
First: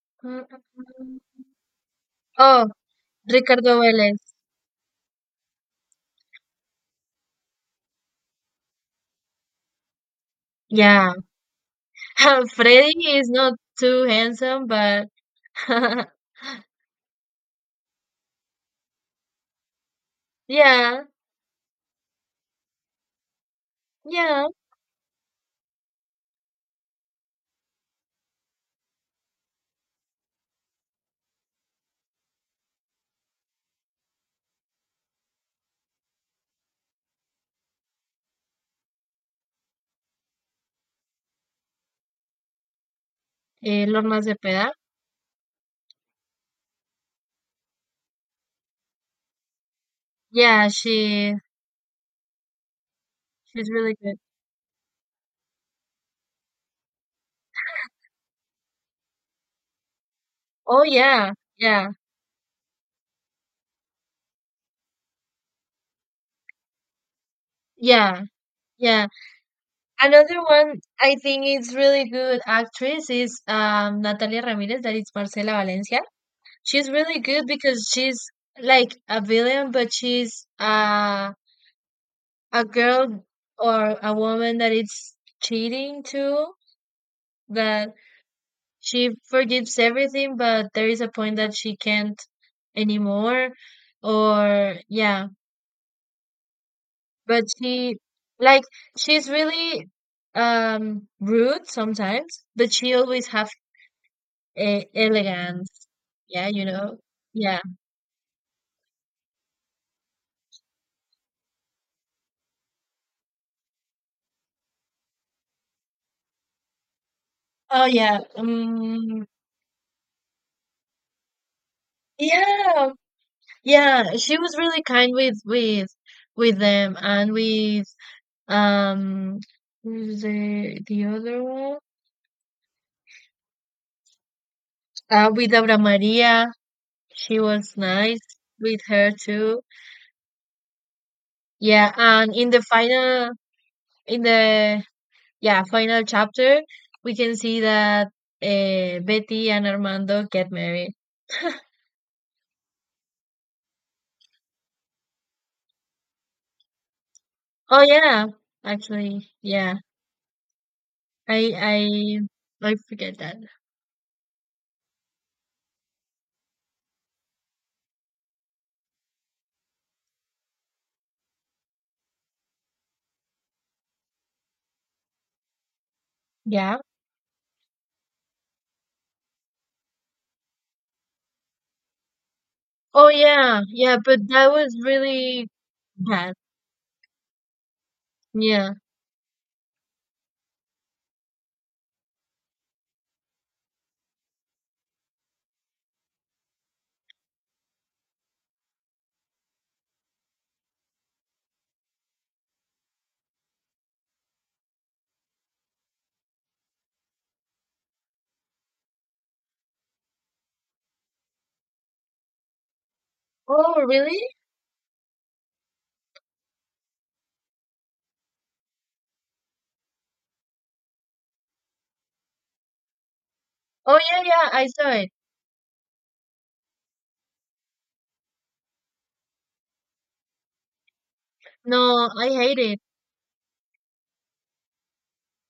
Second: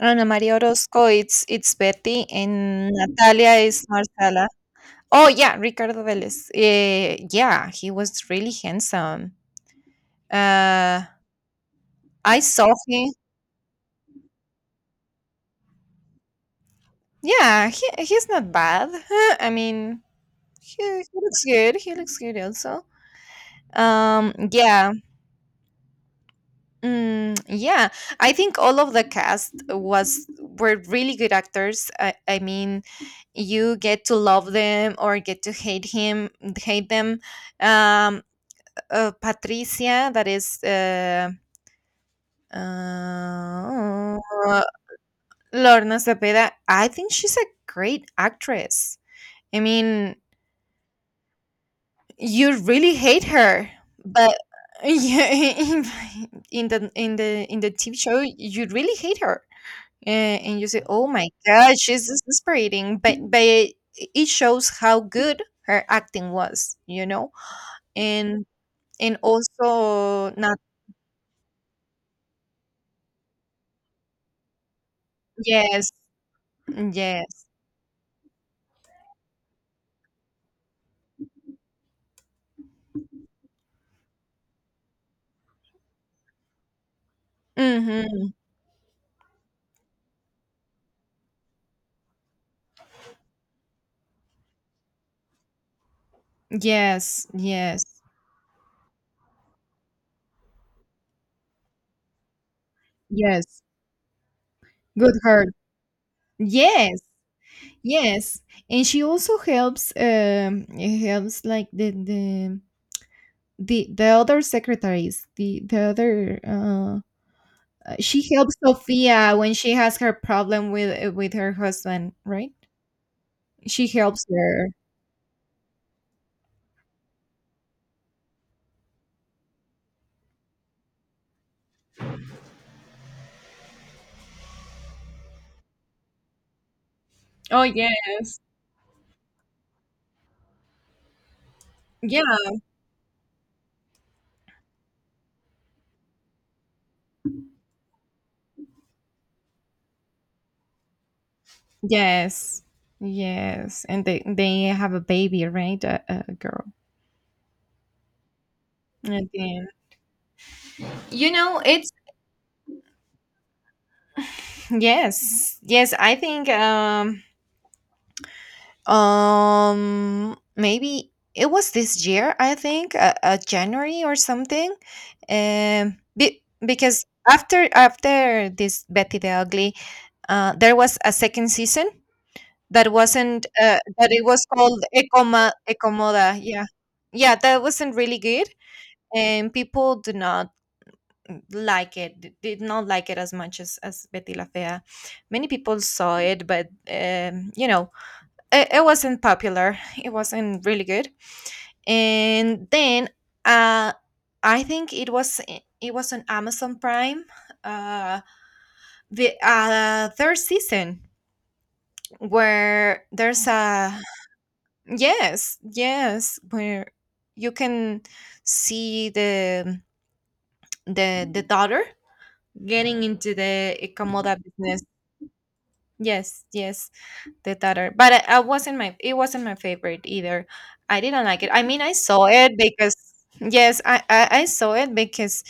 Speaker 1: Ana
Speaker 2: Mm,
Speaker 1: María
Speaker 2: mm,
Speaker 1: Orozco,
Speaker 2: mm.
Speaker 1: it's it's Betty,
Speaker 2: oh,
Speaker 1: and Natalia
Speaker 2: Ricardo
Speaker 1: is
Speaker 2: Vélez.
Speaker 1: Marcela. Oh yeah, Ricardo Vélez. Eh, yeah, he was really handsome. Uh,
Speaker 2: Yeah,
Speaker 1: I
Speaker 2: *laughs*
Speaker 1: saw
Speaker 2: Freddy
Speaker 1: him.
Speaker 2: is not too handsome, but *laughs*
Speaker 1: Yeah, he, he's not bad. *laughs* I mean, he,
Speaker 2: yeah,
Speaker 1: he looks good. He looks good also. Um,
Speaker 2: yeah.
Speaker 1: yeah. Mm, yeah, I think all of the cast was were really good actors. I, I mean, you get to love them or get to hate him, hate them. Um, uh, Patricia, that is, uh,
Speaker 2: Eh, Lord
Speaker 1: uh,
Speaker 2: Más de Peda.
Speaker 1: Lorna Cepeda. I think she's a great actress. I mean,
Speaker 2: Yeah, she
Speaker 1: you really hate
Speaker 2: she's
Speaker 1: her,
Speaker 2: really good.
Speaker 1: but *laughs* yeah, in in the in the in the T V show, you really hate her and, and you say,
Speaker 2: Oh
Speaker 1: oh my
Speaker 2: yeah,
Speaker 1: god,
Speaker 2: yeah,
Speaker 1: she's exasperating, but but it, it shows how good her acting was, you know.
Speaker 2: yeah,
Speaker 1: and
Speaker 2: yeah.
Speaker 1: and also
Speaker 2: Another
Speaker 1: not,
Speaker 2: one I think is really good actress is um Natalia Ramirez, that is Marcela
Speaker 1: yes,
Speaker 2: Valencia. She's really good
Speaker 1: yes,
Speaker 2: because she's like a villain, but she's uh a girl or a woman that is cheating too. That
Speaker 1: hmm,
Speaker 2: she forgives everything, but there is a point that she can't anymore. Or yeah,
Speaker 1: yes,
Speaker 2: but
Speaker 1: yes,
Speaker 2: she like she's really um rude sometimes, but she always have
Speaker 1: yes,
Speaker 2: e-
Speaker 1: good heart,
Speaker 2: elegance. Yeah, you know.
Speaker 1: yes,
Speaker 2: Yeah.
Speaker 1: yes. And she also helps, um, helps like the the the, the other secretaries, the the other, uh.
Speaker 2: Oh
Speaker 1: Uh,
Speaker 2: yeah.
Speaker 1: she helps
Speaker 2: Um.
Speaker 1: Sophia when she has her problem with with her husband, right?
Speaker 2: Yeah.
Speaker 1: She
Speaker 2: Yeah.
Speaker 1: helps
Speaker 2: She was
Speaker 1: her.
Speaker 2: really kind with with with them and with um who's the the other one? Uh, with Aura Maria. She
Speaker 1: Oh
Speaker 2: was nice
Speaker 1: yes.
Speaker 2: with her too. Yeah,
Speaker 1: Yeah.
Speaker 2: and in the final, in the yeah final chapter, we can see that uh, Betty and Armando get married.
Speaker 1: Yes. Yes, and they they have a baby, right? A, a girl.
Speaker 2: Oh yeah,
Speaker 1: And
Speaker 2: actually,
Speaker 1: then,
Speaker 2: yeah.
Speaker 1: you
Speaker 2: I
Speaker 1: know, it's,
Speaker 2: I I forget that.
Speaker 1: yes, yes, I think, um, um, maybe it was this year, I think, uh, uh, January or something. Um, be,
Speaker 2: Yeah.
Speaker 1: because after after this Betty the Ugly, uh, there was a second season that
Speaker 2: Oh
Speaker 1: wasn't,
Speaker 2: yeah,
Speaker 1: uh,
Speaker 2: yeah.
Speaker 1: that
Speaker 2: But
Speaker 1: it was
Speaker 2: that
Speaker 1: called
Speaker 2: was really
Speaker 1: Ecoma
Speaker 2: bad.
Speaker 1: Ecomoda. Yeah, yeah, that wasn't really good,
Speaker 2: Yeah.
Speaker 1: and people did not like it. D- Did not like it as much as as Betty La Fea. Many people saw it, but um, you know, it, it wasn't popular. It wasn't really good. And then, uh, I think it was, it was on Amazon Prime. Uh, the, uh, third season where there's
Speaker 2: Oh
Speaker 1: a
Speaker 2: really?
Speaker 1: yes, yes, where you can see the the the daughter getting into the
Speaker 2: Oh yeah,
Speaker 1: Ikamoda
Speaker 2: yeah. I
Speaker 1: business,
Speaker 2: saw it.
Speaker 1: yes, yes, the Tatar. But I, I wasn't my it wasn't my favorite either. I didn't like it. I mean, I
Speaker 2: No,
Speaker 1: saw
Speaker 2: I
Speaker 1: it
Speaker 2: hate it.
Speaker 1: because, yes, I, I, I saw it because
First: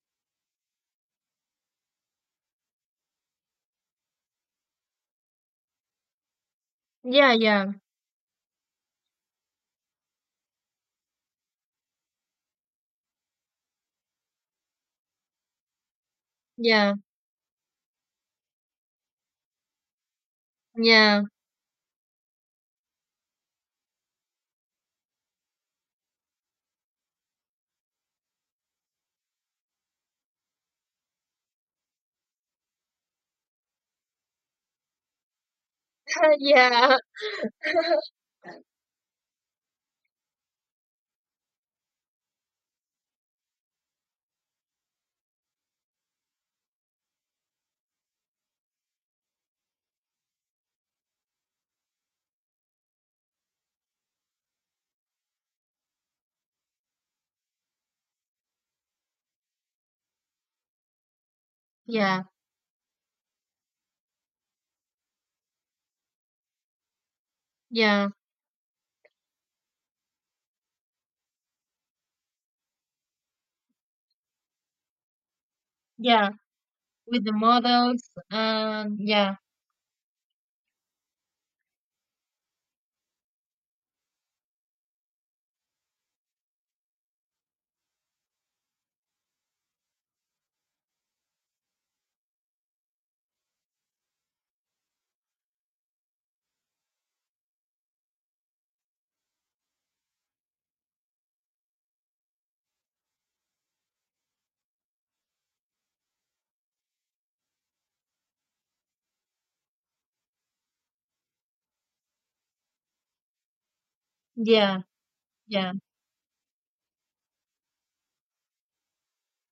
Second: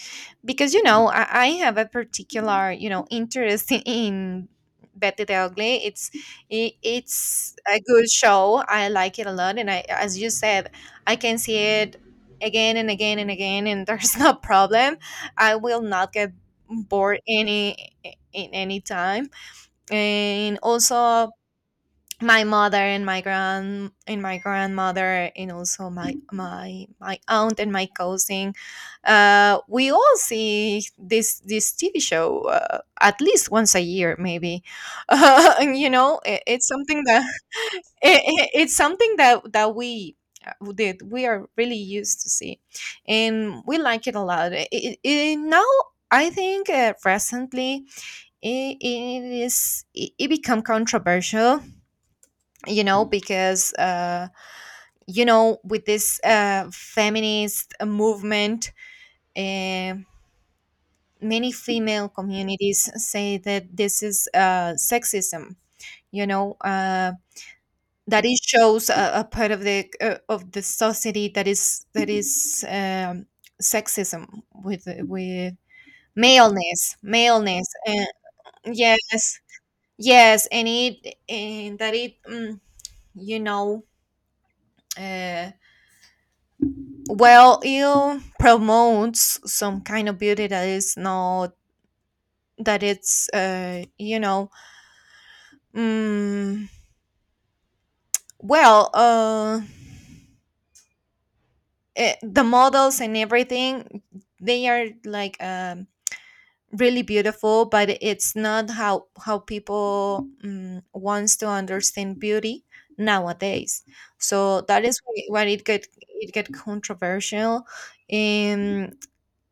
Speaker 1: because you know, I, I have a particular, you know, interest in. in Betty the Ugly. It's it,
Speaker 2: Yeah,
Speaker 1: it's
Speaker 2: yeah,
Speaker 1: a good show. I like it a lot, and I, as you said, I can see it again and again and again, and *laughs* there's no problem. I will not get
Speaker 2: yeah,
Speaker 1: bored any in any time, and
Speaker 2: yeah,
Speaker 1: also my mother and my grand and my grandmother, and also my my my aunt and my cousin, uh, we all see this this TV show, uh, at least once a year maybe. *laughs* And, you know
Speaker 2: *laughs*
Speaker 1: it, it's
Speaker 2: yeah,
Speaker 1: something that *laughs* it, it- it's something that that we, uh, that we are really used to see, and we like it a lot. I i i- now I think, uh, recently it, it is it, it become controversial, you know, because uh you know, with this uh feminist uh, movement, uh, many female
Speaker 2: yeah,
Speaker 1: communities say that this is uh sexism, you know. Uh
Speaker 2: yeah.
Speaker 1: that it shows a, a part of the uh, of the society that is that is um sexism, with with
Speaker 2: yeah.
Speaker 1: maleness
Speaker 2: With the
Speaker 1: maleness uh,
Speaker 2: models and
Speaker 1: yes
Speaker 2: yeah,
Speaker 1: yes. And it and that it, mm, you know, uh well, it promotes some kind of beauty that is not, that it's uh you know, mm, well, uh eh, the models and everything, they are like um really beautiful, but it's not how how people, um, wants to understand beauty nowadays. So
Speaker 2: yeah,
Speaker 1: that is wh- why it
Speaker 2: yeah,
Speaker 1: get it get controversial.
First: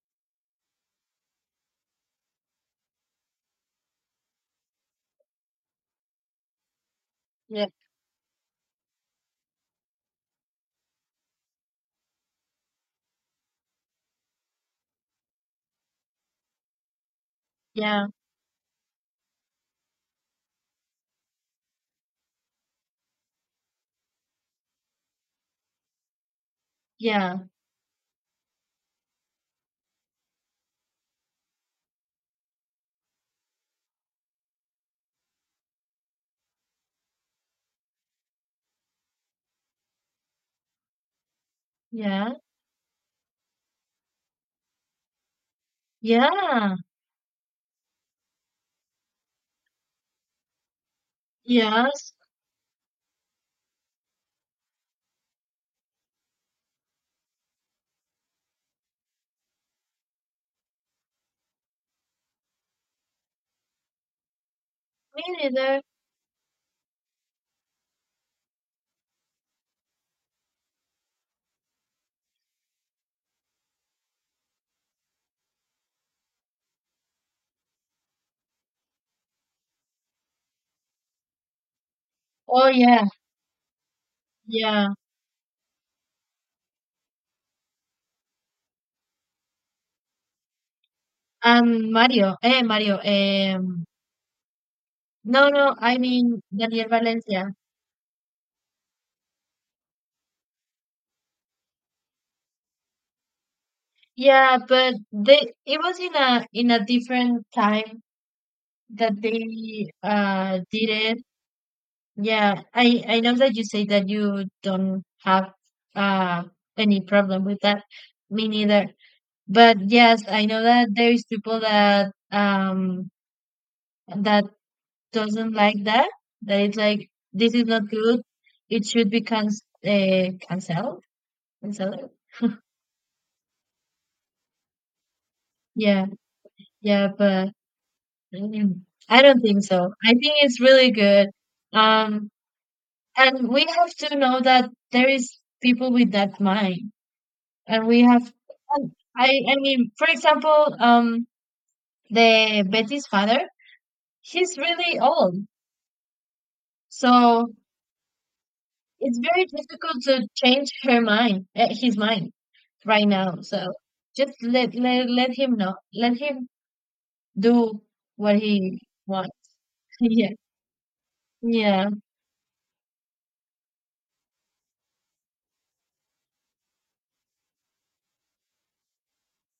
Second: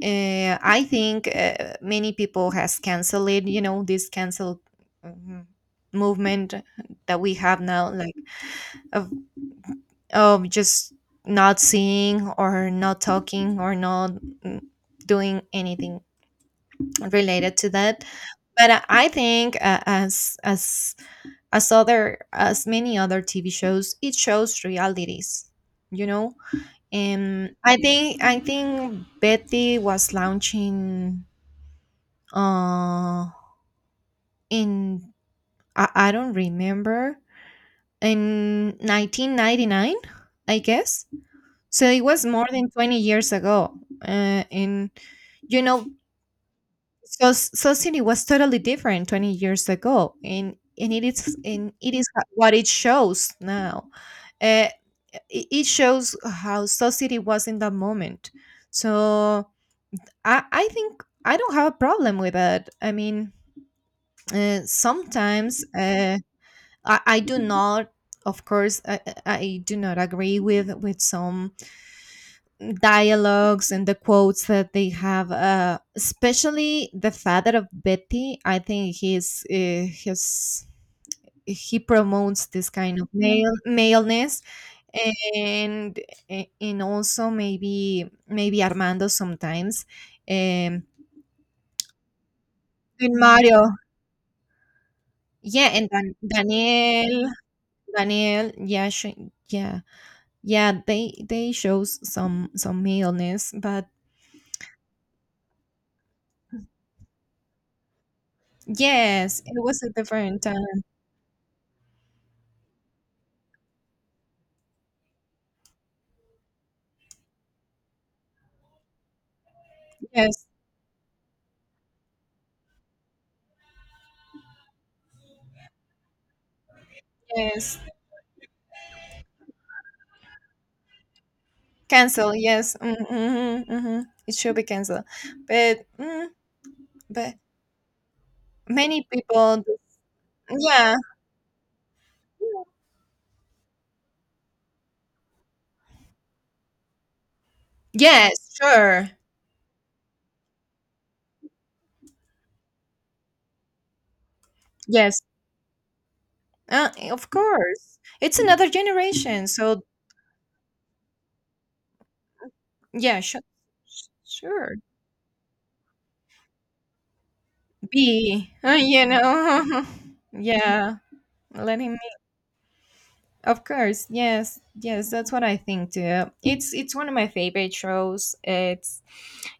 Speaker 1: uh, I think, uh, many people has canceled it. You know, this cancel, um, movement that we have
Speaker 2: yeah,
Speaker 1: now, like, of of just not seeing or not talking or not, mm, doing anything related to that.
Speaker 2: yeah,
Speaker 1: But I I think, uh, as as as other as many other T V shows, it shows realities. You know,
Speaker 2: yeah,
Speaker 1: and I think I think Betty was launching uh in, I, I don't remember, in nineteen ninety-nine I guess. So it was
Speaker 2: yeah,
Speaker 1: more than twenty years ago, uh, and you know,
Speaker 2: yeah,
Speaker 1: so society was totally different twenty years ago, and and it is and it is
Speaker 2: yes,
Speaker 1: what it shows now. uh, it it shows how society was in that moment. So i i think I don't have a problem with that. I mean, uh,
Speaker 2: me
Speaker 1: sometimes,
Speaker 2: neither.
Speaker 1: uh, I, I do not, of course, I, I I do not agree with with some dialogues and the quotes that they have, uh, especially the father of Betty. I think he's, uh, his he promotes
Speaker 2: Oh
Speaker 1: this kind
Speaker 2: yeah,
Speaker 1: of male maleness.
Speaker 2: yeah,
Speaker 1: and and also, maybe maybe Armando sometimes, um,
Speaker 2: and Mario, eh, Mario,
Speaker 1: and Mario,
Speaker 2: um, no,
Speaker 1: yeah,
Speaker 2: no,
Speaker 1: and
Speaker 2: I
Speaker 1: Dan-
Speaker 2: mean Daniel
Speaker 1: Daniel,
Speaker 2: Valencia.
Speaker 1: Daniel, yeah, she, yeah. Yeah, they they shows some some illness, but
Speaker 2: Yeah, but they it was in a in a different time that
Speaker 1: yes, it was
Speaker 2: they
Speaker 1: a different
Speaker 2: uh
Speaker 1: time.
Speaker 2: did it. Yeah, I I know that you say that you don't have uh any problem with that. Me neither. But yes, I
Speaker 1: Yes,
Speaker 2: know that there is people that um that doesn't like that. That it's like this is
Speaker 1: yes,
Speaker 2: not good. It should be can uh, canceled. Canceled.
Speaker 1: cancel. Yes, mm-hmm, mm-hmm. It should be canceled. But
Speaker 2: Yeah,
Speaker 1: mm,
Speaker 2: yeah,
Speaker 1: but
Speaker 2: but mm,
Speaker 1: many
Speaker 2: I don't
Speaker 1: people,
Speaker 2: think
Speaker 1: do-,
Speaker 2: so. I think it's really
Speaker 1: yeah,
Speaker 2: good. Um, and we have to know that there is people with that mind, and we have.
Speaker 1: yes,
Speaker 2: And
Speaker 1: sure,
Speaker 2: I I mean, for example, um, the Betty's father, he's really
Speaker 1: yes,
Speaker 2: old,
Speaker 1: uh, of
Speaker 2: so.
Speaker 1: course. It's another
Speaker 2: It's very
Speaker 1: generation. So
Speaker 2: difficult to change her mind, uh, his mind right
Speaker 1: yeah,
Speaker 2: now.
Speaker 1: sure,
Speaker 2: So just let
Speaker 1: sure.
Speaker 2: let let him know. Let him do what
Speaker 1: Be, *laughs*
Speaker 2: he
Speaker 1: you
Speaker 2: wants.
Speaker 1: know,
Speaker 2: *laughs*
Speaker 1: *laughs*
Speaker 2: Yeah,
Speaker 1: yeah. Let
Speaker 2: yeah,
Speaker 1: him. Of course, yes, yes, that's what I think too. It's it's one of my favorite shows. It's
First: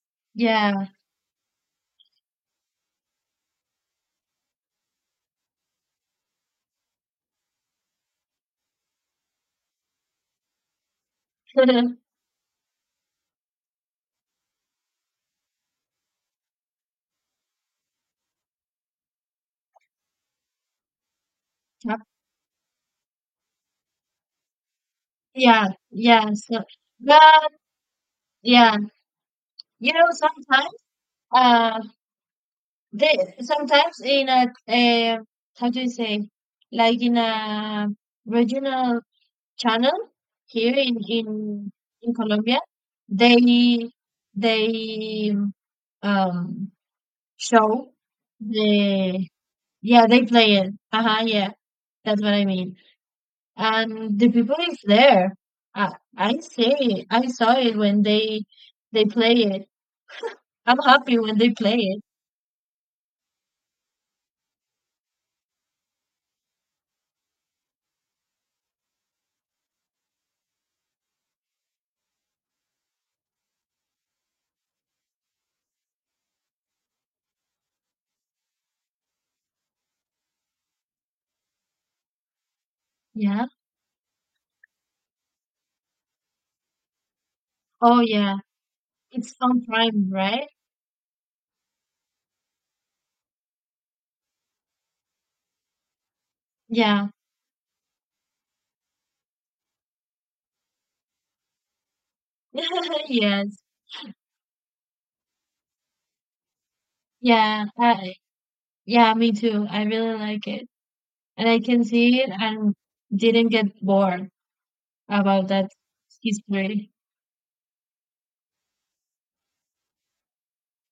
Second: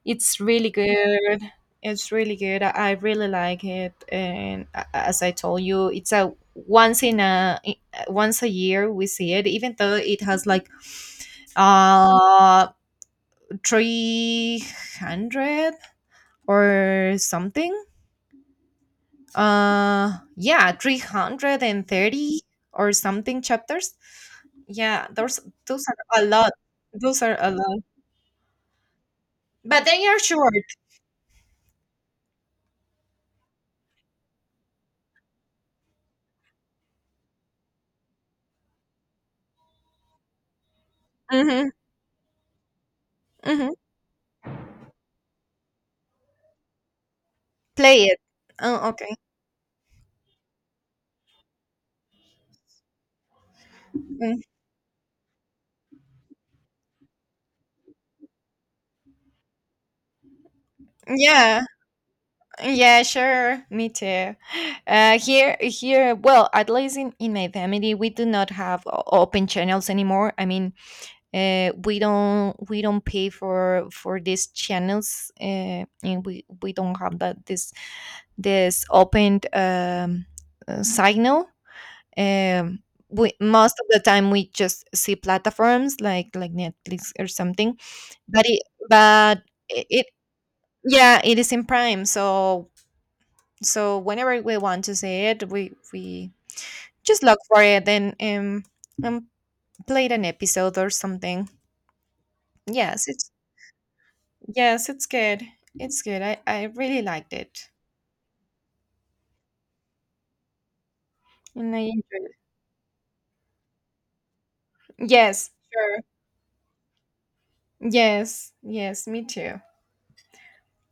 Speaker 1: it's really
Speaker 2: yeah,
Speaker 1: good. It's really good. I, I really like it, and a- as I told you, it's a once in a i- once a year we see it. Even though it has like,
Speaker 2: *laughs*
Speaker 1: uh three hundred or something. Uh, yeah, three hundred and
Speaker 2: Yep.
Speaker 1: thirty or something chapters. Yeah, those
Speaker 2: Yeah,
Speaker 1: those are a
Speaker 2: yeah.
Speaker 1: lot.
Speaker 2: So, but
Speaker 1: Those are a lot,
Speaker 2: yeah,
Speaker 1: but
Speaker 2: you know,
Speaker 1: they are short.
Speaker 2: sometimes uh, they sometimes in a uh, how do you say, like in a regional channel here in
Speaker 1: Mm-hmm.
Speaker 2: in in Colombia,
Speaker 1: Mm-hmm.
Speaker 2: they they um show
Speaker 1: Play it. Oh, okay.
Speaker 2: the yeah they play it. Uh-huh, yeah, that's what I mean. And the
Speaker 1: Mm.
Speaker 2: people is there. I I see it. I saw it when they they play it. I'm happy when they
Speaker 1: Yeah,
Speaker 2: play it.
Speaker 1: yeah, sure. Me too. Uh, here, here. Well, at least in, in my family, we do not have o- open channels anymore. I mean, uh, we don't we don't pay for for these channels, uh, and we we don't have that, this this opened, um, uh, signal. Um, we
Speaker 2: Yeah.
Speaker 1: most of the time we just see platforms like like Netflix or something,
Speaker 2: Oh yeah.
Speaker 1: but it
Speaker 2: It's
Speaker 1: but
Speaker 2: on
Speaker 1: it, it,
Speaker 2: Prime, right?
Speaker 1: yeah, it is in Prime. So so whenever we want to see it, we we
Speaker 2: Yeah.
Speaker 1: just look for it, and um and played an episode or something.
Speaker 2: *laughs*
Speaker 1: Yes, it's
Speaker 2: Yes.
Speaker 1: yes, it's good. It's good. I I really liked
Speaker 2: Yeah.
Speaker 1: it.
Speaker 2: I, yeah. Me too. I really like it. And I
Speaker 1: And I
Speaker 2: can see it
Speaker 1: enjoyed
Speaker 2: and didn't get bored
Speaker 1: it.
Speaker 2: about
Speaker 1: Yes,
Speaker 2: that
Speaker 1: sure.
Speaker 2: history.
Speaker 1: Yes, yes, me too.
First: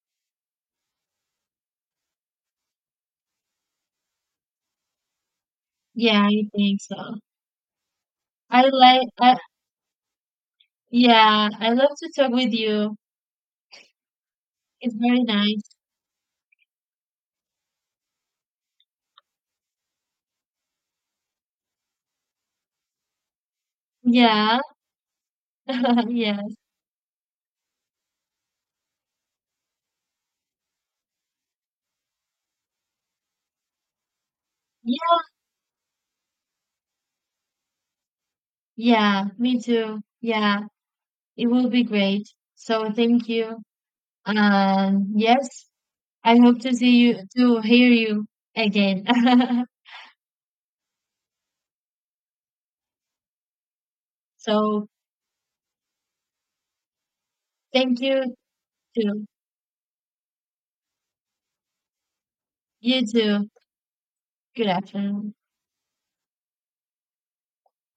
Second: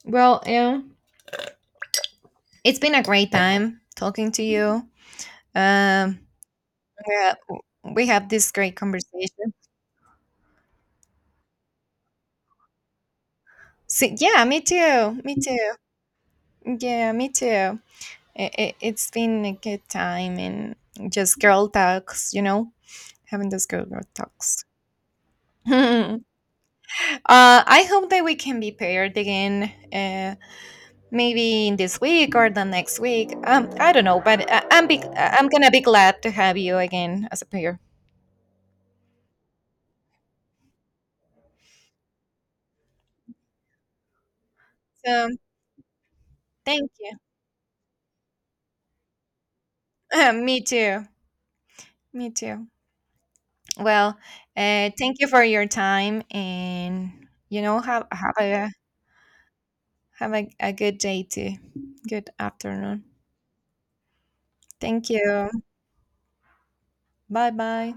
Speaker 1: Well, um, it's been a great time talking to you. Um,
Speaker 2: Yeah, I think so.
Speaker 1: yeah, we have this
Speaker 2: I
Speaker 1: great
Speaker 2: like, uh,
Speaker 1: conversation.
Speaker 2: yeah, I love to talk with you.
Speaker 1: So, yeah, me
Speaker 2: It's
Speaker 1: too.
Speaker 2: very
Speaker 1: Me
Speaker 2: nice.
Speaker 1: too. Yeah, me too. It, it, it's been a good time, and just girl talks, you know, having those girl, girl
Speaker 2: Yeah,
Speaker 1: talks. *laughs*
Speaker 2: *laughs*
Speaker 1: uh,
Speaker 2: yes,
Speaker 1: I hope that we can be paired again, uh, maybe in this week or the next week. Um, I don't know, but I, I'm be,
Speaker 2: yeah,
Speaker 1: I'm gonna be glad to have you again as a pair.
Speaker 2: yeah, me too. Yeah, it will be great. So thank you. Um.
Speaker 1: So
Speaker 2: yes, I hope to
Speaker 1: thank
Speaker 2: see
Speaker 1: you.
Speaker 2: you, to hear you again. *laughs*
Speaker 1: *laughs* Me too. Me too. Well,
Speaker 2: So
Speaker 1: uh, thank you for your time, and you know,
Speaker 2: thank
Speaker 1: have
Speaker 2: you
Speaker 1: have a,
Speaker 2: too.
Speaker 1: have a, a good day too. Good afternoon.
Speaker 2: You too. Good
Speaker 1: Thank
Speaker 2: afternoon.
Speaker 1: you. Bye bye.